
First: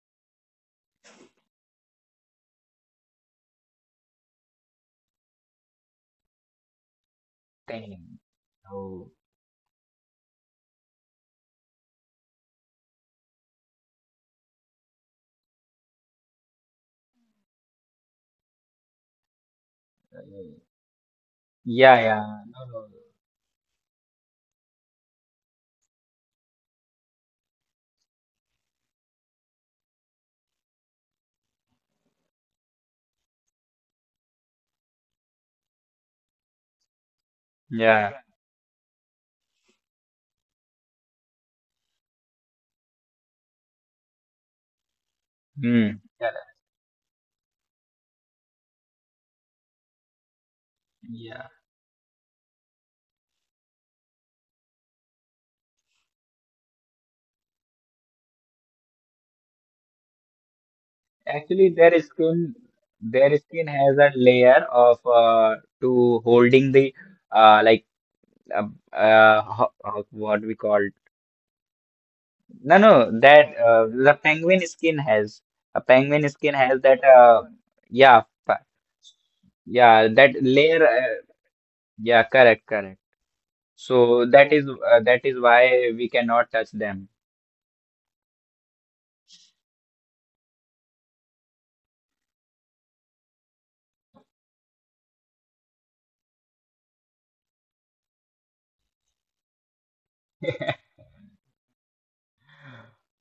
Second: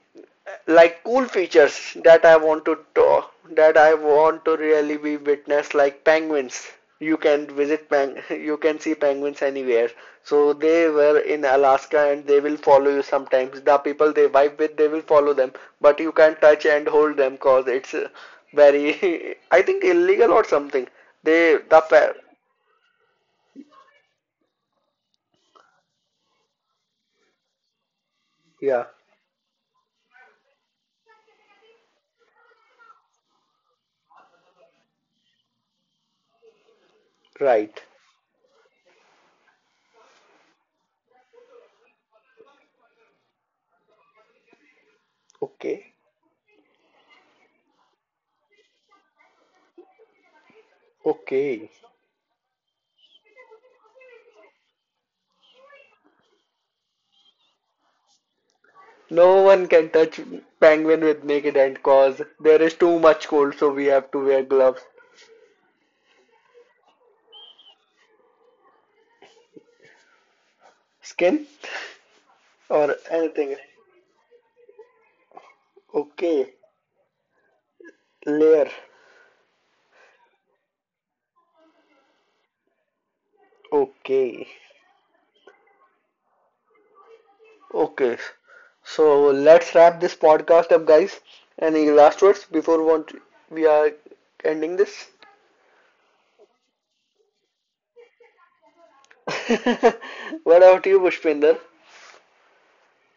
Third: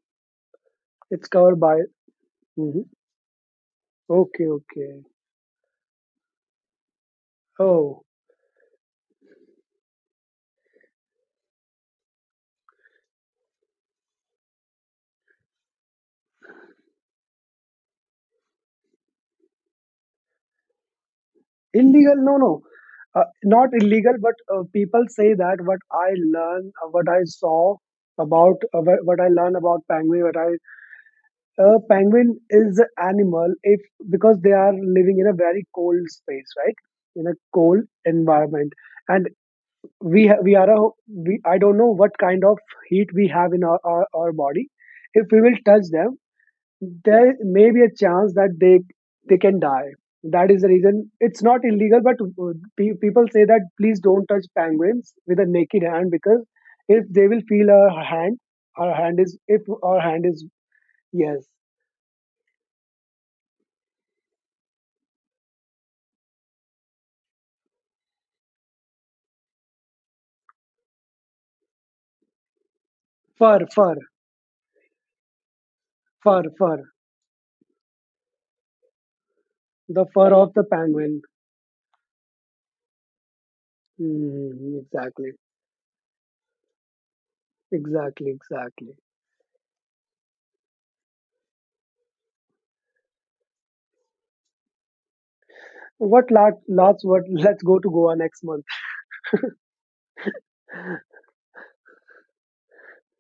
[SPEAKER 1] like cool
[SPEAKER 2] it's covered by.
[SPEAKER 1] features that I want to
[SPEAKER 2] Mhm.
[SPEAKER 1] ta- that I want
[SPEAKER 2] Okay,
[SPEAKER 1] to really
[SPEAKER 2] okay.
[SPEAKER 1] be witness like penguins. You can visit
[SPEAKER 2] Oh,
[SPEAKER 3] Dang.
[SPEAKER 1] peng you can see
[SPEAKER 3] Oh,
[SPEAKER 1] penguins anywhere. So they were in Alaska and they will follow you sometimes. The people they vibe with they will follow them, but you can't touch and hold them cause it's very I think illegal
[SPEAKER 3] uh,
[SPEAKER 1] or something. They the
[SPEAKER 3] yeah,
[SPEAKER 2] illegal?
[SPEAKER 1] fa-
[SPEAKER 2] No,
[SPEAKER 3] yeah. No,
[SPEAKER 2] no.
[SPEAKER 3] no, no.
[SPEAKER 2] Not illegal, but people say that what I learn, what I saw about,
[SPEAKER 1] yeah,
[SPEAKER 2] what I learn about penguin, what I. A penguin is an animal if, because they are living in a very cold space, right? In a
[SPEAKER 1] right.
[SPEAKER 2] cold
[SPEAKER 3] Yeah.
[SPEAKER 2] environment, and we are a we I don't know what kind of heat we have in our body. If we will touch
[SPEAKER 1] Okay,
[SPEAKER 3] Hmm.
[SPEAKER 2] them,
[SPEAKER 3] Correct.
[SPEAKER 2] there may be a chance that they can die. That is the reason it's
[SPEAKER 3] Yeah.
[SPEAKER 2] not
[SPEAKER 1] okay.
[SPEAKER 2] illegal, but people say that please don't touch penguins with a naked hand, because if they will feel our hand is
[SPEAKER 1] No
[SPEAKER 2] if
[SPEAKER 1] one can
[SPEAKER 2] our
[SPEAKER 1] touch
[SPEAKER 2] hand is.
[SPEAKER 1] penguin with
[SPEAKER 2] Yes,
[SPEAKER 1] naked
[SPEAKER 3] Actually,
[SPEAKER 1] hand cause there is too much
[SPEAKER 3] their
[SPEAKER 1] cold
[SPEAKER 3] skin
[SPEAKER 1] so we
[SPEAKER 3] has
[SPEAKER 1] have
[SPEAKER 3] a
[SPEAKER 1] to wear
[SPEAKER 3] layer
[SPEAKER 1] gloves.
[SPEAKER 3] of to holding the like uh, what we call
[SPEAKER 1] Skin
[SPEAKER 3] no, no,
[SPEAKER 1] or
[SPEAKER 3] that
[SPEAKER 1] anything.
[SPEAKER 2] fur, fur.
[SPEAKER 3] the penguin skin has a penguin
[SPEAKER 2] Fur,
[SPEAKER 3] skin
[SPEAKER 1] Okay.
[SPEAKER 3] has
[SPEAKER 2] fur.
[SPEAKER 3] that yeah,
[SPEAKER 1] Layer.
[SPEAKER 2] The
[SPEAKER 3] yeah, that
[SPEAKER 2] fur of the
[SPEAKER 3] layer,
[SPEAKER 2] penguin.
[SPEAKER 3] yeah, correct, correct, so
[SPEAKER 1] Okay.
[SPEAKER 3] that is,
[SPEAKER 2] Hmm,
[SPEAKER 3] that
[SPEAKER 2] exactly.
[SPEAKER 3] is why we cannot touch them.
[SPEAKER 1] Okay.
[SPEAKER 2] Exactly, exactly.
[SPEAKER 1] So let's wrap this podcast up, guys. Any last words before want we are ending this?
[SPEAKER 2] What last, last word? Let's go to Goa next month.
[SPEAKER 1] What about you, Pushpinder?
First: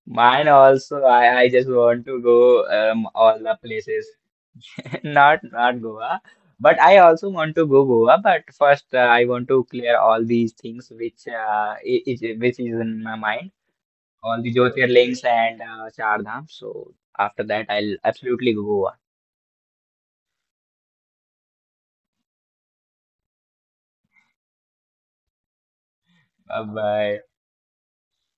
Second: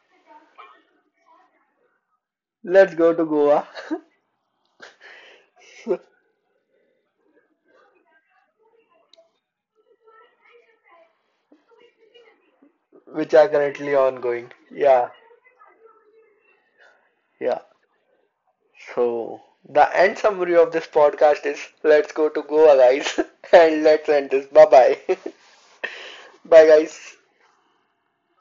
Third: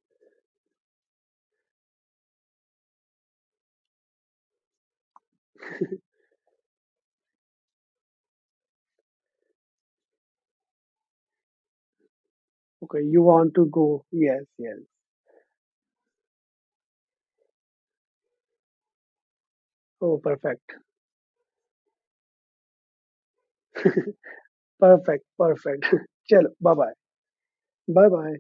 [SPEAKER 3] Mine also, I just want to go,
[SPEAKER 1] Let's go to
[SPEAKER 3] all the
[SPEAKER 1] Goa.
[SPEAKER 3] places. Not Goa, but I also want to go Goa. But first, I want to clear all these things which I- is which is
[SPEAKER 2] Okay,
[SPEAKER 3] in my
[SPEAKER 2] you
[SPEAKER 1] Which are
[SPEAKER 3] mind,
[SPEAKER 2] want to
[SPEAKER 1] currently
[SPEAKER 2] go?
[SPEAKER 3] all
[SPEAKER 2] Yes,
[SPEAKER 1] ongoing.
[SPEAKER 3] the
[SPEAKER 2] yes.
[SPEAKER 1] Yeah.
[SPEAKER 3] Jyotirlings and Char Dham. So after
[SPEAKER 1] Yeah.
[SPEAKER 3] that, I'll absolutely go Goa.
[SPEAKER 1] So, the end
[SPEAKER 2] Oh,
[SPEAKER 1] summary of
[SPEAKER 2] perfect.
[SPEAKER 1] this podcast is let's go to Goa, guys, and let's end this. Bye bye.
[SPEAKER 2] Perfect, perfect. Chalo,
[SPEAKER 1] Bye,
[SPEAKER 2] bye bye.
[SPEAKER 1] guys.
[SPEAKER 3] Bye.
[SPEAKER 2] Bye bye.